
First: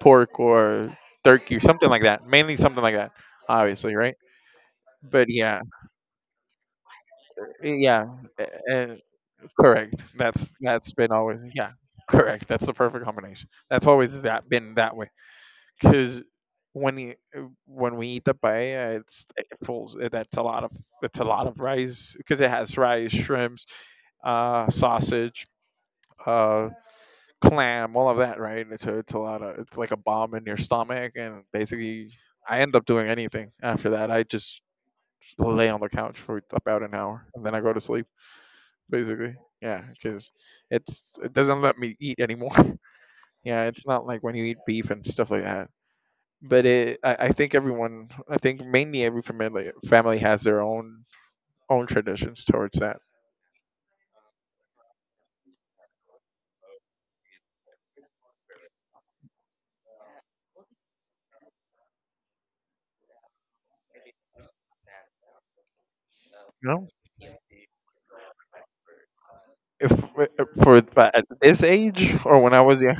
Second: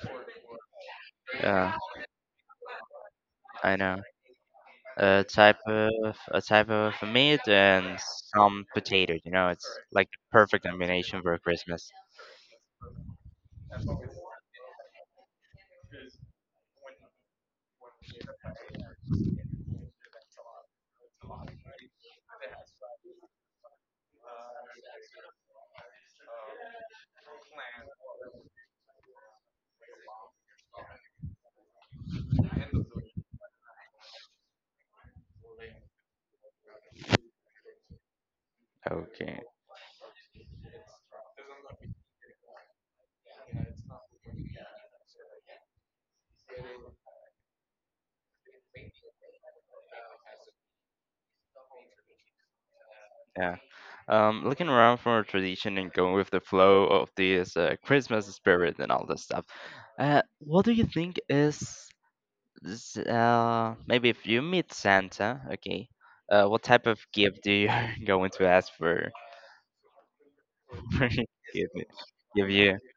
[SPEAKER 2] pork or turkey or
[SPEAKER 1] yeah,
[SPEAKER 2] something like that. Mainly something like that,
[SPEAKER 1] I
[SPEAKER 2] obviously,
[SPEAKER 1] know.
[SPEAKER 2] right? But yeah,
[SPEAKER 1] A type of meat and
[SPEAKER 2] yeah, eh,
[SPEAKER 1] some
[SPEAKER 2] eh,
[SPEAKER 1] potatoes. You know, it's
[SPEAKER 2] correct.
[SPEAKER 1] like the
[SPEAKER 2] That's
[SPEAKER 1] perfect
[SPEAKER 2] that's been
[SPEAKER 1] combination for
[SPEAKER 2] always, yeah.
[SPEAKER 1] Christmas.
[SPEAKER 2] Correct. That's the perfect combination. That's always that been that way. Cause when you when we eat the paella, it's it pulls that's a lot of it's a lot of rice because it has rice, shrimps, sausage, uh, clam, all of that, right? It's a lot of it's like a bomb in your stomach, and basically I end up doing anything after that. I just lay on the couch for about an hour and then I go to sleep basically.
[SPEAKER 1] Okay,
[SPEAKER 2] Yeah, because it doesn't let me eat anymore. Yeah, it's not like when you eat beef and stuff like that. But it, I think everyone, I think mainly every family has their own traditions towards that.
[SPEAKER 1] yeah. Looking around for a tradition and going with the flow of this Christmas spirit and all this stuff. What do you think is maybe if you meet Santa, okay, what
[SPEAKER 2] You
[SPEAKER 1] type
[SPEAKER 2] know,
[SPEAKER 1] of gift do you going to ask for?
[SPEAKER 2] if if for
[SPEAKER 1] For
[SPEAKER 2] but at
[SPEAKER 1] him to
[SPEAKER 2] this
[SPEAKER 1] give,
[SPEAKER 2] age or
[SPEAKER 1] give
[SPEAKER 2] when I
[SPEAKER 1] you
[SPEAKER 2] was young,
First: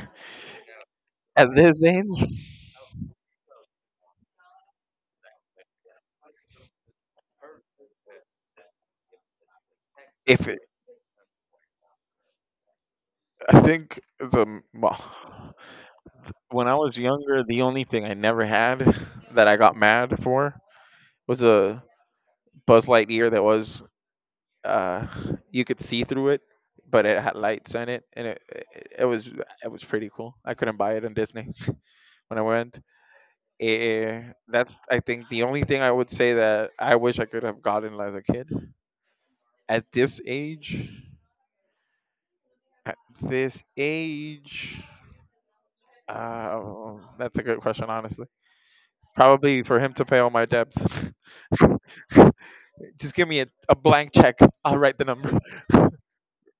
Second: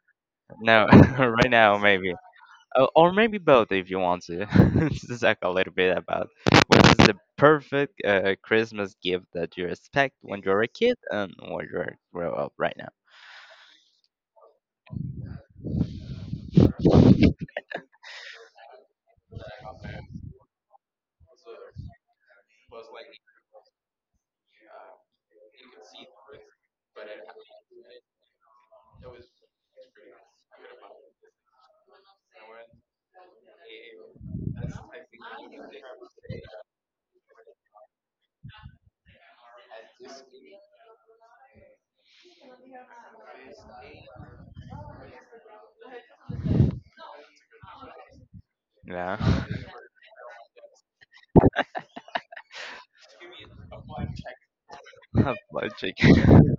[SPEAKER 1] no right
[SPEAKER 2] at
[SPEAKER 1] now
[SPEAKER 2] this
[SPEAKER 1] maybe,
[SPEAKER 2] age,
[SPEAKER 1] or maybe both if you want to. Just talk a little bit about what is the perfect Christmas gift that you expect when
[SPEAKER 2] if it,
[SPEAKER 1] you're a kid and when you're grow up right now.
[SPEAKER 2] I think the, well, when I was younger, the only thing I never had that I got mad for was a Buzz Lightyear that was uh you could see through it, but it had lights on it, and it, it was, it was pretty cool. I couldn't buy it on Disney. When I went, eh, that's I think the only thing I would say that I wish I could have gotten as a kid. At this age, at this age, that's a good question, honestly.
[SPEAKER 1] Yeah,
[SPEAKER 2] Probably for him to pay all my debts. Just give me a blank check. I'll write the
[SPEAKER 1] I've
[SPEAKER 2] number.
[SPEAKER 1] logic.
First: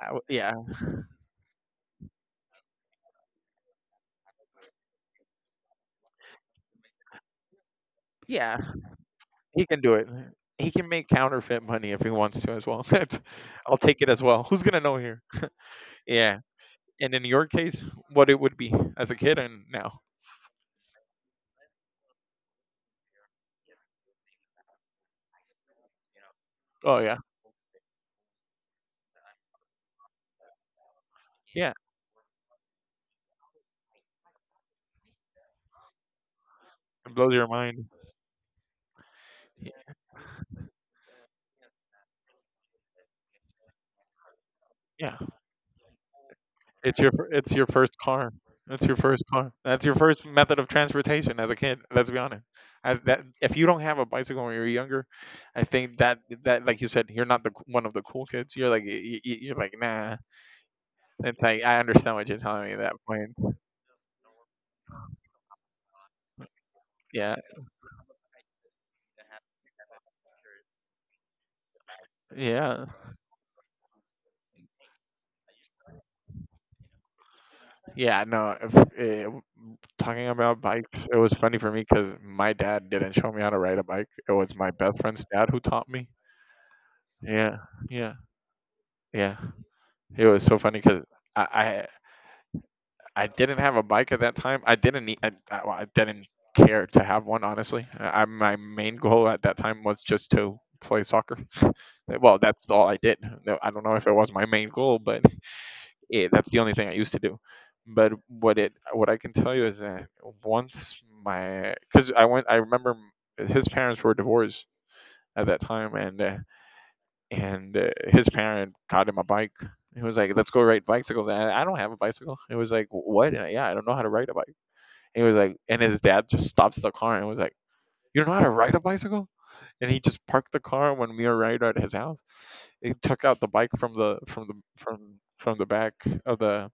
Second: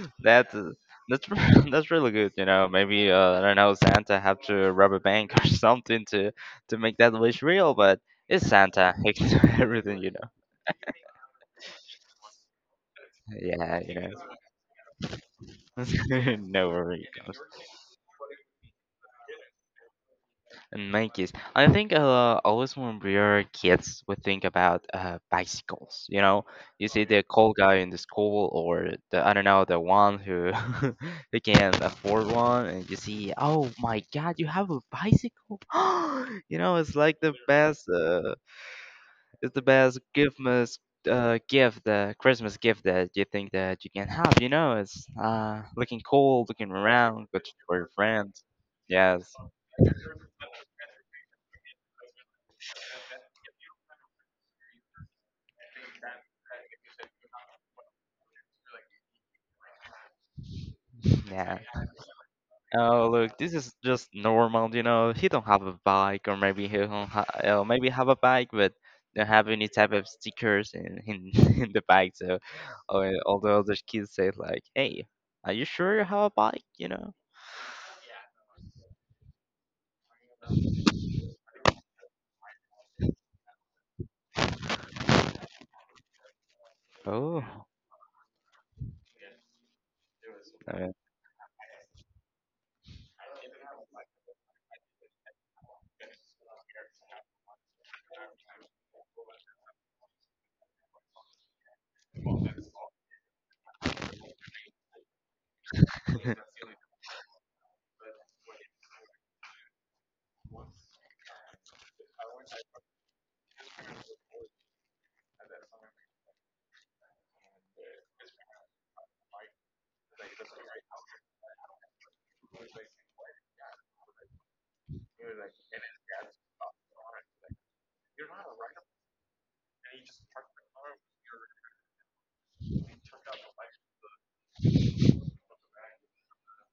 [SPEAKER 2] Yeah.
[SPEAKER 1] That's uh, that's that's really good. You know, maybe I don't know Santa have to rob a bank or something to make that wish real. But it's
[SPEAKER 2] Yeah.
[SPEAKER 1] Santa. He can do
[SPEAKER 2] He can do
[SPEAKER 1] everything.
[SPEAKER 2] it.
[SPEAKER 1] You know.
[SPEAKER 2] He can make counterfeit money if he wants to as well. That's, I'll
[SPEAKER 1] Yeah.
[SPEAKER 2] take it
[SPEAKER 1] You
[SPEAKER 2] as well. Who's gonna know here?
[SPEAKER 1] know.
[SPEAKER 2] Yeah.
[SPEAKER 1] No worries.
[SPEAKER 2] And in your case, what it would be as a kid and now.
[SPEAKER 1] In my case, I think always when we are kids, we think about bicycles. You know, you
[SPEAKER 2] Oh
[SPEAKER 1] see
[SPEAKER 2] yeah,
[SPEAKER 1] the cool guy in the school, or the I don't know, the one who who
[SPEAKER 2] yeah.
[SPEAKER 1] can afford one, and you see, oh my God, you have a bicycle! You know, it's
[SPEAKER 2] It
[SPEAKER 1] like the
[SPEAKER 2] blows your
[SPEAKER 1] best.
[SPEAKER 2] mind.
[SPEAKER 1] It's the
[SPEAKER 2] Y-
[SPEAKER 1] best Christmas gift, the Christmas gift that you think that you can have. You know, it's
[SPEAKER 2] Yeah.
[SPEAKER 1] looking cool, looking
[SPEAKER 2] It's your
[SPEAKER 1] around,
[SPEAKER 2] fir-
[SPEAKER 1] good
[SPEAKER 2] it's your
[SPEAKER 1] for your
[SPEAKER 2] first car.
[SPEAKER 1] friends.
[SPEAKER 2] That's your first
[SPEAKER 1] Yes,
[SPEAKER 2] car. That's your first method of transportation as a kid. Let's be honest. As that, if you don't have a bicycle when you're younger, I think that that, like you said, you're not one of the cool kids. You're like you're like nah. It's
[SPEAKER 1] yeah.
[SPEAKER 2] like I understand what you're telling me at that
[SPEAKER 1] Oh, look,
[SPEAKER 2] point.
[SPEAKER 1] this is just normal, you know. He don't have a bike, or maybe he don't ha
[SPEAKER 2] Yeah,
[SPEAKER 1] maybe have a bike, but don't have any type of stickers in in the bike. So,
[SPEAKER 2] yeah.
[SPEAKER 1] all the other kids say like, "Hey, are you sure you have a bike?" You know.
[SPEAKER 2] Yeah, no. If, talking about bikes, it was funny for me because my dad didn't show me how to ride a bike. It was my best friend's dad who taught me.
[SPEAKER 1] Oh,
[SPEAKER 2] Yeah, yeah, yeah. It was so funny
[SPEAKER 1] uh,
[SPEAKER 2] because I, I I didn't have a bike at that time. I didn't need. I Well, I didn't care to have one. Honestly, I my main goal at that time was just to play soccer. Well, that's all I did. No, I don't know if it was my main goal, but it. That's the only thing I used to do. But what it what I can tell you is that once my because I went I remember his parents were divorced at that time, and his parent got him a bike. He was like, "Let's go ride bicycles." And I don't have a bicycle. It was like, "What?" And I, yeah, I don't know how to ride a bike. And he was like, and his dad just stops the car and was like, "You don't know how to ride a bicycle?" And he just parked the car when we arrived at his house. He took out the bike from the from the from the back of the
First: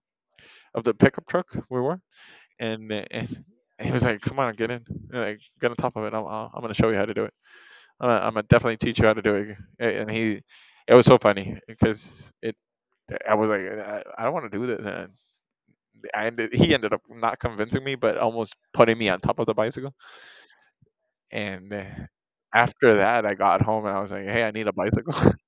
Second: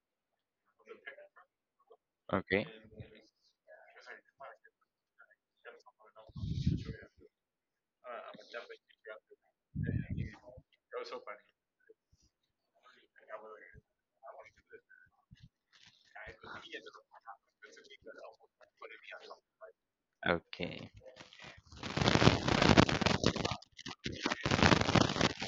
[SPEAKER 2] of the pickup truck we were,
[SPEAKER 1] okay,
[SPEAKER 2] and and he was like, "Come on, get in, like, get on top of it. I'm gonna show you how to do it. I'm gonna definitely teach you how to do it." And he, it was so funny because it. I was like, I don't want to do this. And he ended up not convincing me, but almost putting me on top of the bicycle.
[SPEAKER 1] okay.
[SPEAKER 2] And after that, I got home and I was like, "Hey, I need a bicycle."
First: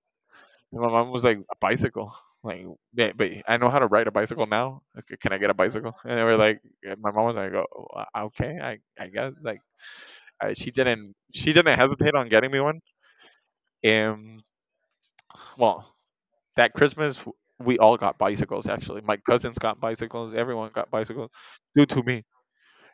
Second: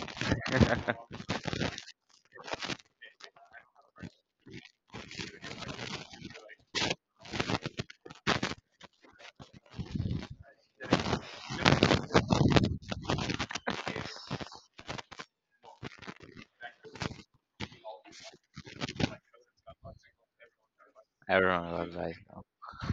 [SPEAKER 2] And my mom was like, "A bicycle." Like, "Yeah, but I know how to ride a bicycle now. Okay, can I get a bicycle?" And they were like, and my mom was like, "Oh, okay, I guess." Like, I, she didn't hesitate on getting me one. And well, that Christmas we all got bicycles. Actually, my cousins got bicycles. Everyone got bicycles
[SPEAKER 1] Everyone
[SPEAKER 2] due
[SPEAKER 1] loves
[SPEAKER 2] to
[SPEAKER 1] bike
[SPEAKER 2] me.
[SPEAKER 1] now.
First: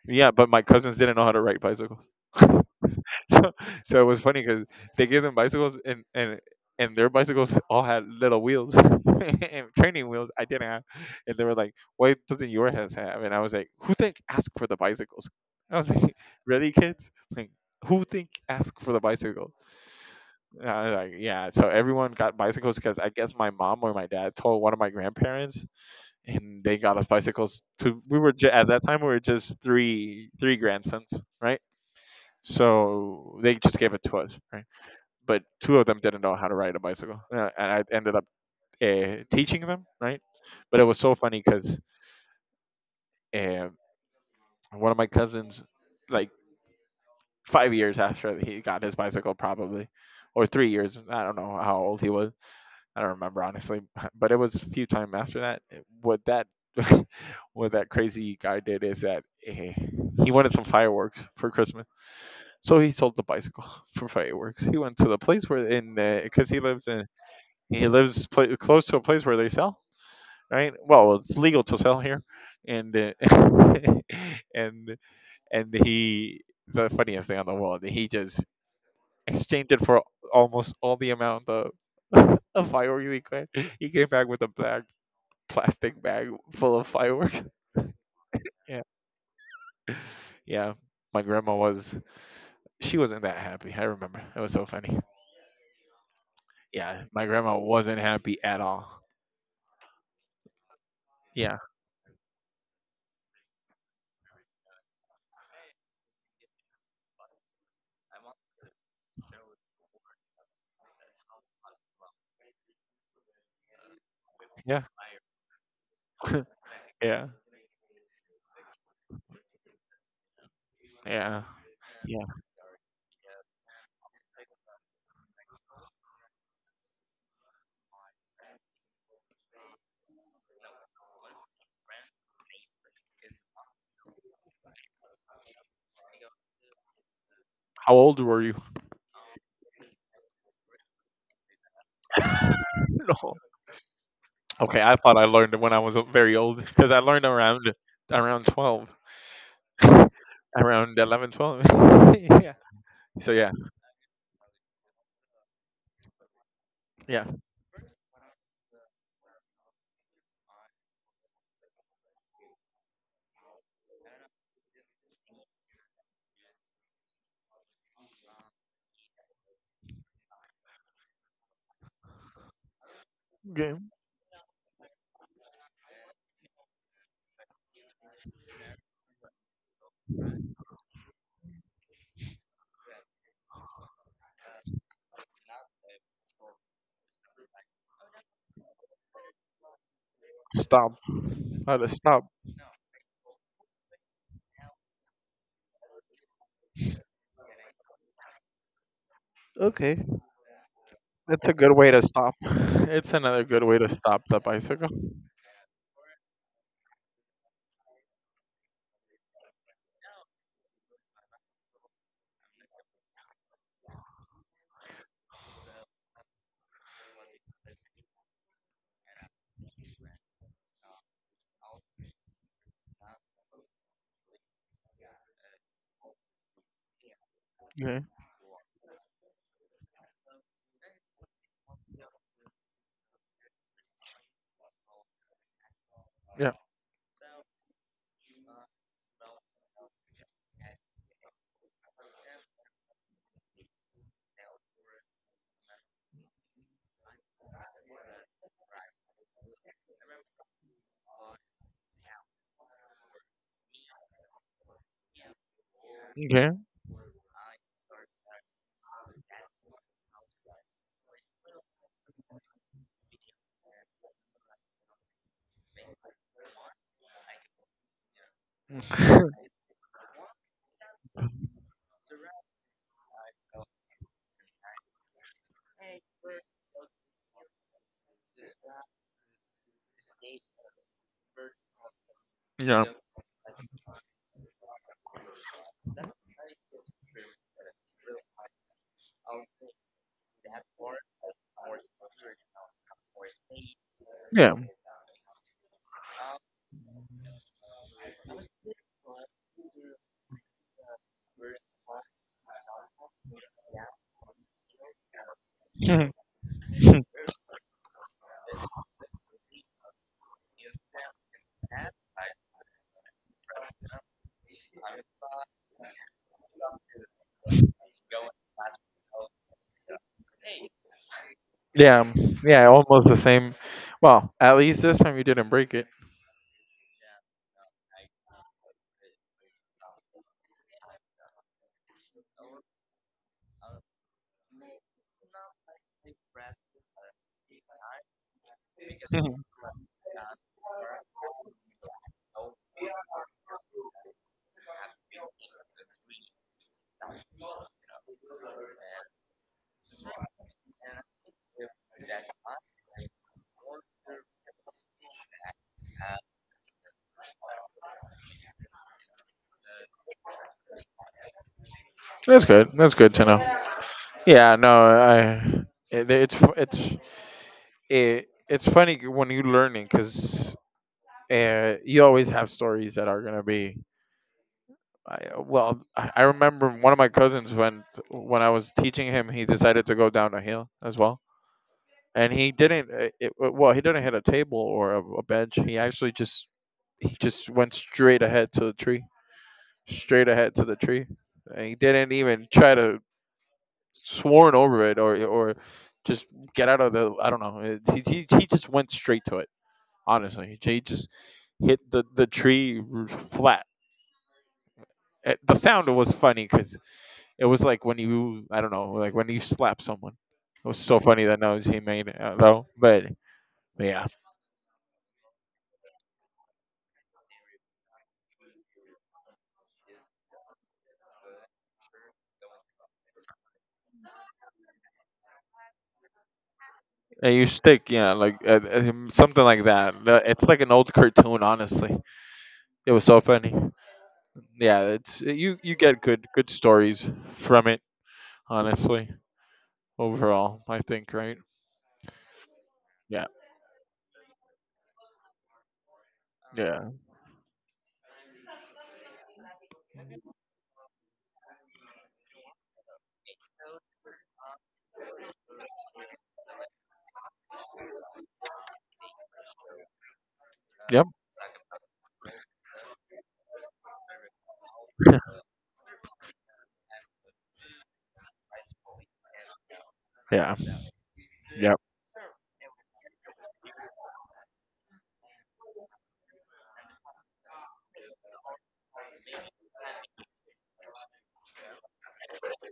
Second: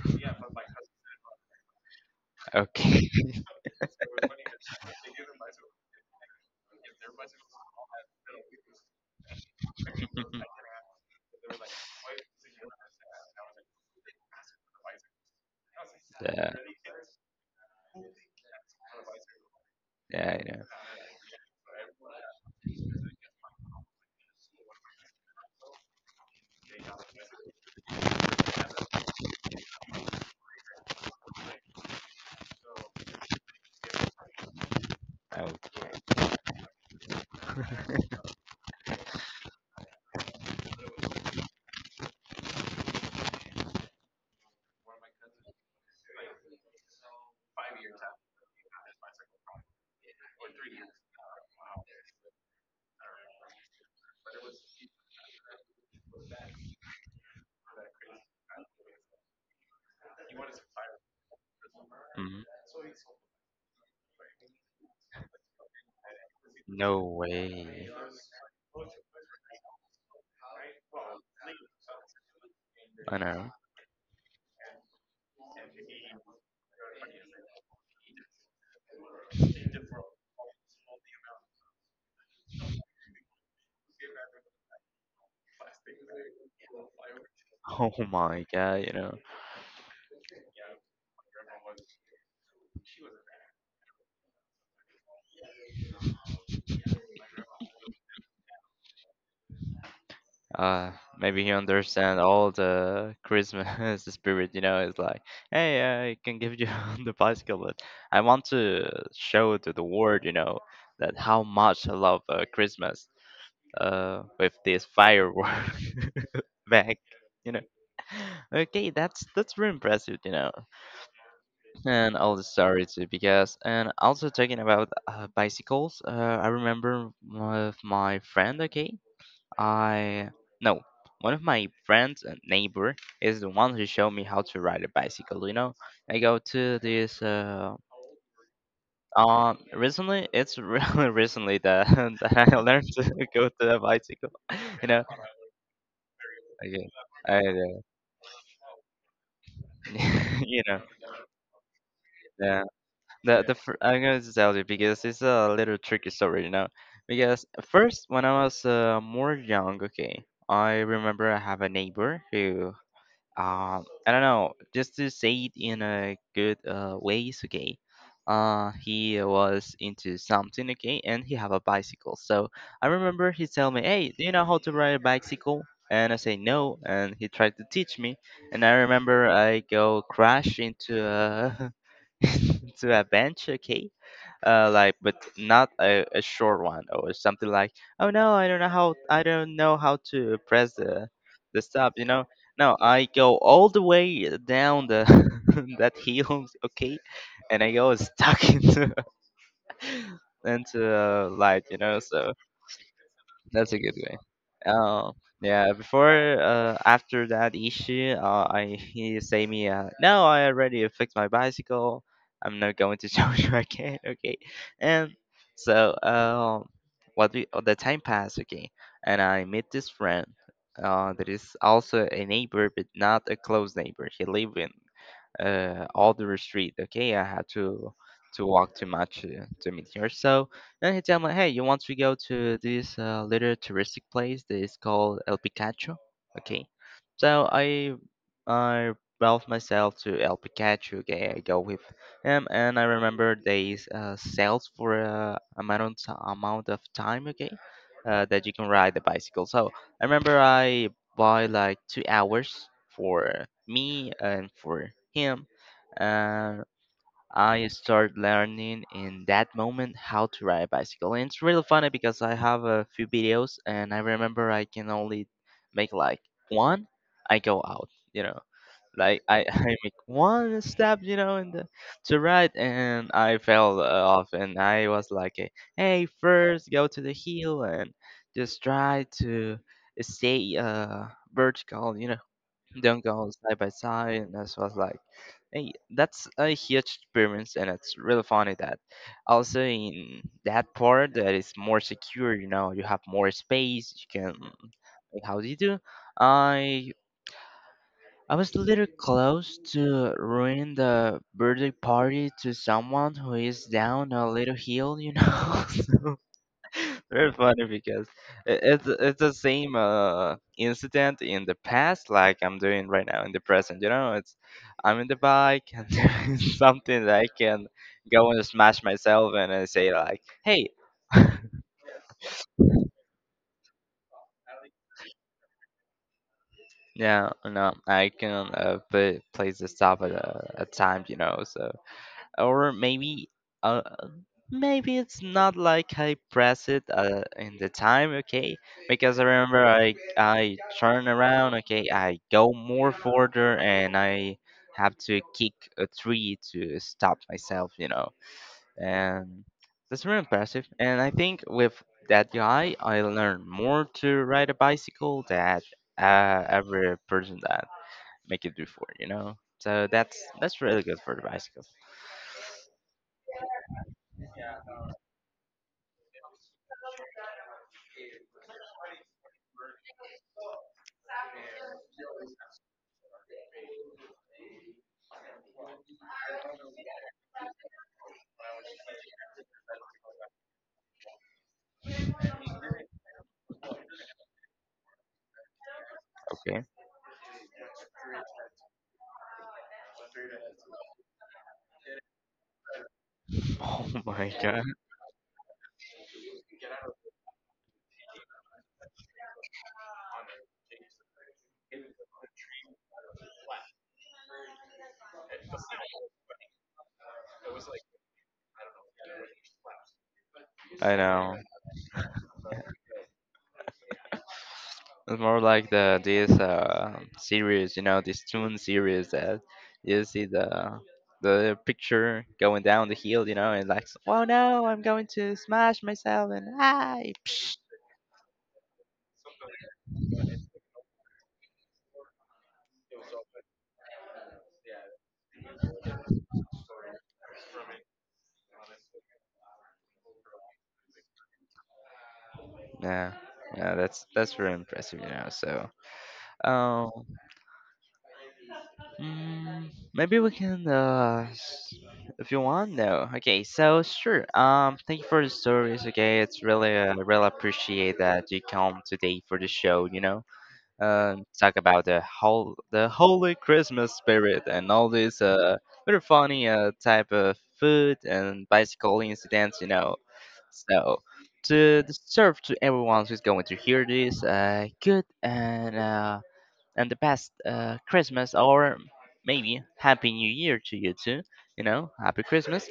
[SPEAKER 2] Yeah, but my cousins didn't know how to ride bicycles.
[SPEAKER 1] Okay.
[SPEAKER 2] So, so it was funny because they gave them bicycles and their bicycles all had little wheels and training wheels I didn't have, and they were like, "Why doesn't your has have?" And I was like, "Who think ask for the bicycles?" I was like,
[SPEAKER 1] Yeah,
[SPEAKER 2] "Really, kids? Like, who think ask for the bicycle?"
[SPEAKER 1] yeah, I know.
[SPEAKER 2] And I was like, "Yeah." So everyone got bicycles because I guess my mom or my dad told one of my grandparents, and they got us bicycles to we were ju- at that time we were just three grandsons, right? So they just gave it to us, right? But
[SPEAKER 1] Oh,
[SPEAKER 2] two of them didn't know how to ride a bicycle, and I ended up teaching them, right? But it was so funny because uh, one of my cousins, like 5 years after he got his bicycle, probably, or 3 years. I don't know how old he was. I don't remember, honestly, but it was a few time after that. What that what that crazy guy did is that he wanted some fireworks for Christmas,
[SPEAKER 1] mhm.
[SPEAKER 2] so he sold the bicycle for fireworks. He went to the place where in because he lives
[SPEAKER 1] No
[SPEAKER 2] in.
[SPEAKER 1] way.
[SPEAKER 2] He lives pla close to a place where they sell, right? Well, it's legal to sell here, and
[SPEAKER 1] I know.
[SPEAKER 2] and and he the funniest thing on the world, he just exchanged it for almost all the amount of of fireworks he could. He came back with a black plastic bag full of fireworks.
[SPEAKER 1] Oh my God,
[SPEAKER 2] Yeah,
[SPEAKER 1] you know.
[SPEAKER 2] yeah. My grandma was, she wasn't that happy. I remember it was so funny. Yeah, my grandma wasn't happy at all.
[SPEAKER 1] Uh, Maybe he
[SPEAKER 2] Yeah,
[SPEAKER 1] understand all the Christmas spirit, you know. It's like, hey, I can give you the bicycle, but I want to show to the world, you know, that how much I love Christmas. With
[SPEAKER 2] yeah,
[SPEAKER 1] this firework back,
[SPEAKER 2] yeah,
[SPEAKER 1] you know. Okay, that's very impressive, you know,
[SPEAKER 2] yeah,
[SPEAKER 1] and
[SPEAKER 2] yeah.
[SPEAKER 1] all the stories because and also talking about bicycles. I remember with my friend, okay, I no. One of my friends and neighbor is the one who showed me how to ride a bicycle. You know, I go to this.
[SPEAKER 2] How old were you?
[SPEAKER 1] Recently, it's really recently that that I learned to
[SPEAKER 2] No.
[SPEAKER 1] go to the bicycle.
[SPEAKER 2] Okay,
[SPEAKER 1] You
[SPEAKER 2] I
[SPEAKER 1] know,
[SPEAKER 2] thought I learned when I was very old
[SPEAKER 1] okay,
[SPEAKER 2] because I learned
[SPEAKER 1] I,
[SPEAKER 2] around
[SPEAKER 1] uh,
[SPEAKER 2] around 12,
[SPEAKER 1] you know,
[SPEAKER 2] around 11, 12. Yeah.
[SPEAKER 1] the
[SPEAKER 2] So yeah,
[SPEAKER 1] the fir- I'm going to tell you because it's a little tricky story. You know,
[SPEAKER 2] yeah.
[SPEAKER 1] because first when I was more young, okay, I remember I have a neighbor who I don't know, just to say it in a good ways, okay. He was into something, okay, and he have a bicycle. So I remember he tell me,
[SPEAKER 2] Game.
[SPEAKER 1] "Hey, do you know how to ride a bicycle?" And I say no, and he tried to teach me. And I remember I go crash into a into a bench, okay, like but not a short one or something like, "Oh no, I don't know how I don't know how to press
[SPEAKER 2] Stop.
[SPEAKER 1] the
[SPEAKER 2] How to
[SPEAKER 1] stop," you
[SPEAKER 2] stop.
[SPEAKER 1] know no, I go all the way down the that hill, okay, and I go stuck
[SPEAKER 2] Okay,
[SPEAKER 1] into
[SPEAKER 2] that's a
[SPEAKER 1] light,
[SPEAKER 2] good
[SPEAKER 1] you
[SPEAKER 2] way
[SPEAKER 1] know
[SPEAKER 2] to
[SPEAKER 1] so
[SPEAKER 2] stop. It's another good
[SPEAKER 1] that's
[SPEAKER 2] way
[SPEAKER 1] a
[SPEAKER 2] to
[SPEAKER 1] good way.
[SPEAKER 2] stop the bicycle.
[SPEAKER 1] Oh, yeah. Before, after that issue, I he say me, no, I already fixed my bicycle. I'm not going to show you again, okay? And so, what we the time passed, okay, and I meet this friend, that is also a neighbor, but not a close neighbor. He live in all the street. Okay, I had to
[SPEAKER 2] Okay.
[SPEAKER 1] walk too much to meet here. So then he told me, hey, you want to go to this little touristic place that is called El Picacho?
[SPEAKER 2] Yeah.
[SPEAKER 1] Okay, so I brought myself to El Picacho. Okay, I go with him, and I remember they sales for a amount of ti- amount of time. Okay. That you can ride the bicycle. So I remember I by like 2 hours for me and for him.
[SPEAKER 2] Okay.
[SPEAKER 1] And I start learning in that moment how to ride a bicycle. And it's really funny because I have a few videos and I remember I can only make like one. I go out, you know like I make one step, you know, in the to right, and I fell off, and I was like, eh, "Hey, first go to the heel and just try to stay vertical, you know,
[SPEAKER 2] Yeah.
[SPEAKER 1] don't go side by side." And this was like, "Hey, that's a huge experience, and it's really funny that also in that part that is more secure, you know, you have more space, you can
[SPEAKER 2] Yeah.
[SPEAKER 1] like how do you do?" I I was a little close to ruining the birthday party to someone who is down a little hill, you know. So, very funny because it's the same incident in the past, like I'm doing right now in the present. You know, it's I'm in the bike and there's something that I can go and smash myself, and I say like, "Hey,
[SPEAKER 2] Yeah. Yeah. Almost the same. Well, at least this time you didn't break it.
[SPEAKER 1] yeah, no, I can place the stop at a time," you know. So or maybe uh, maybe it's not like I press it in the time, okay? Because I
[SPEAKER 2] Mhm.
[SPEAKER 1] remember I turn around, okay, I go more further and I have to kick a tree to stop myself, you know. And that's very impressive. And I think with that guy, I learned more to ride a bicycle than every person that make it before, you know. So that's really good for the bicycle.
[SPEAKER 2] That's good. That's good to know. Yeah, no, I it, it's fu- it's it, it's funny when you're learning because you always have stories that are gonna be. I, well, I remember one of my cousins when I was teaching him, he decided to go down a hill as well, and he didn't. Well, he didn't hit a table or a bench. He actually just
[SPEAKER 1] Okay.
[SPEAKER 2] he just went straight ahead to the tree, straight ahead to the tree, and he didn't even try to
[SPEAKER 1] Oh my
[SPEAKER 2] sworn
[SPEAKER 1] God.
[SPEAKER 2] over it or just get out of the, I don't know. He just went straight to it. Honestly, he just hit the tree flat. The sound was funny because it was like when you, I don't know, like when you slap someone. It was
[SPEAKER 1] I
[SPEAKER 2] so funny
[SPEAKER 1] know.
[SPEAKER 2] that knows he made it though, but. Yeah,
[SPEAKER 1] It's more like the this series, you know, this tune series that you see the picture going down the hill, you know, and like, oh no, I'm going to smash myself and ah,
[SPEAKER 2] and you stick, yeah, like something like that. It's like an old cartoon, honestly. It was so funny. Yeah, it's you get good stories from it, honestly, overall, I think, right?
[SPEAKER 1] yeah,
[SPEAKER 2] Yeah.
[SPEAKER 1] yeah, that's very impressive, you know. So,
[SPEAKER 2] Yeah.
[SPEAKER 1] um, mm, maybe we can, if you want, though. Okay, so sure. Thank you for the stories. Okay, it's really, really appreciate that you come today for the show. You know,
[SPEAKER 2] Yep.
[SPEAKER 1] talk about the holy Christmas spirit and all these, very funny, type of food and bicycle incidents. You know,
[SPEAKER 2] Yeah.
[SPEAKER 1] so
[SPEAKER 2] Yep.
[SPEAKER 1] to serve to everyone who's going to hear this, good and the best Christmas or maybe Happy New Year to you too. You know, Happy Christmas.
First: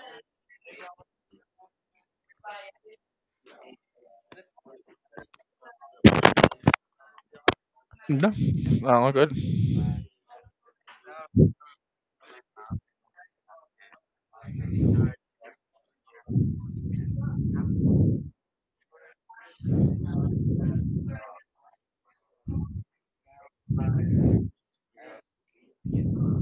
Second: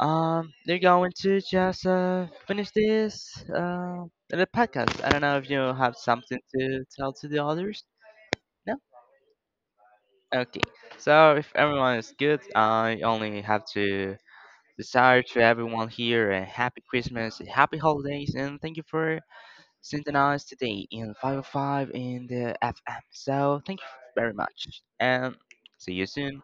[SPEAKER 1] They're going to just finish this the podcast. I don't know if you have something to tell to the others.
[SPEAKER 2] No.
[SPEAKER 1] No.
[SPEAKER 2] All good.
[SPEAKER 1] Okay. So if everyone is good, I only have to desire to everyone here a happy Christmas, a happy holidays, and thank you for synchronized today in 505 in the FM. So thank you very much and see you soon.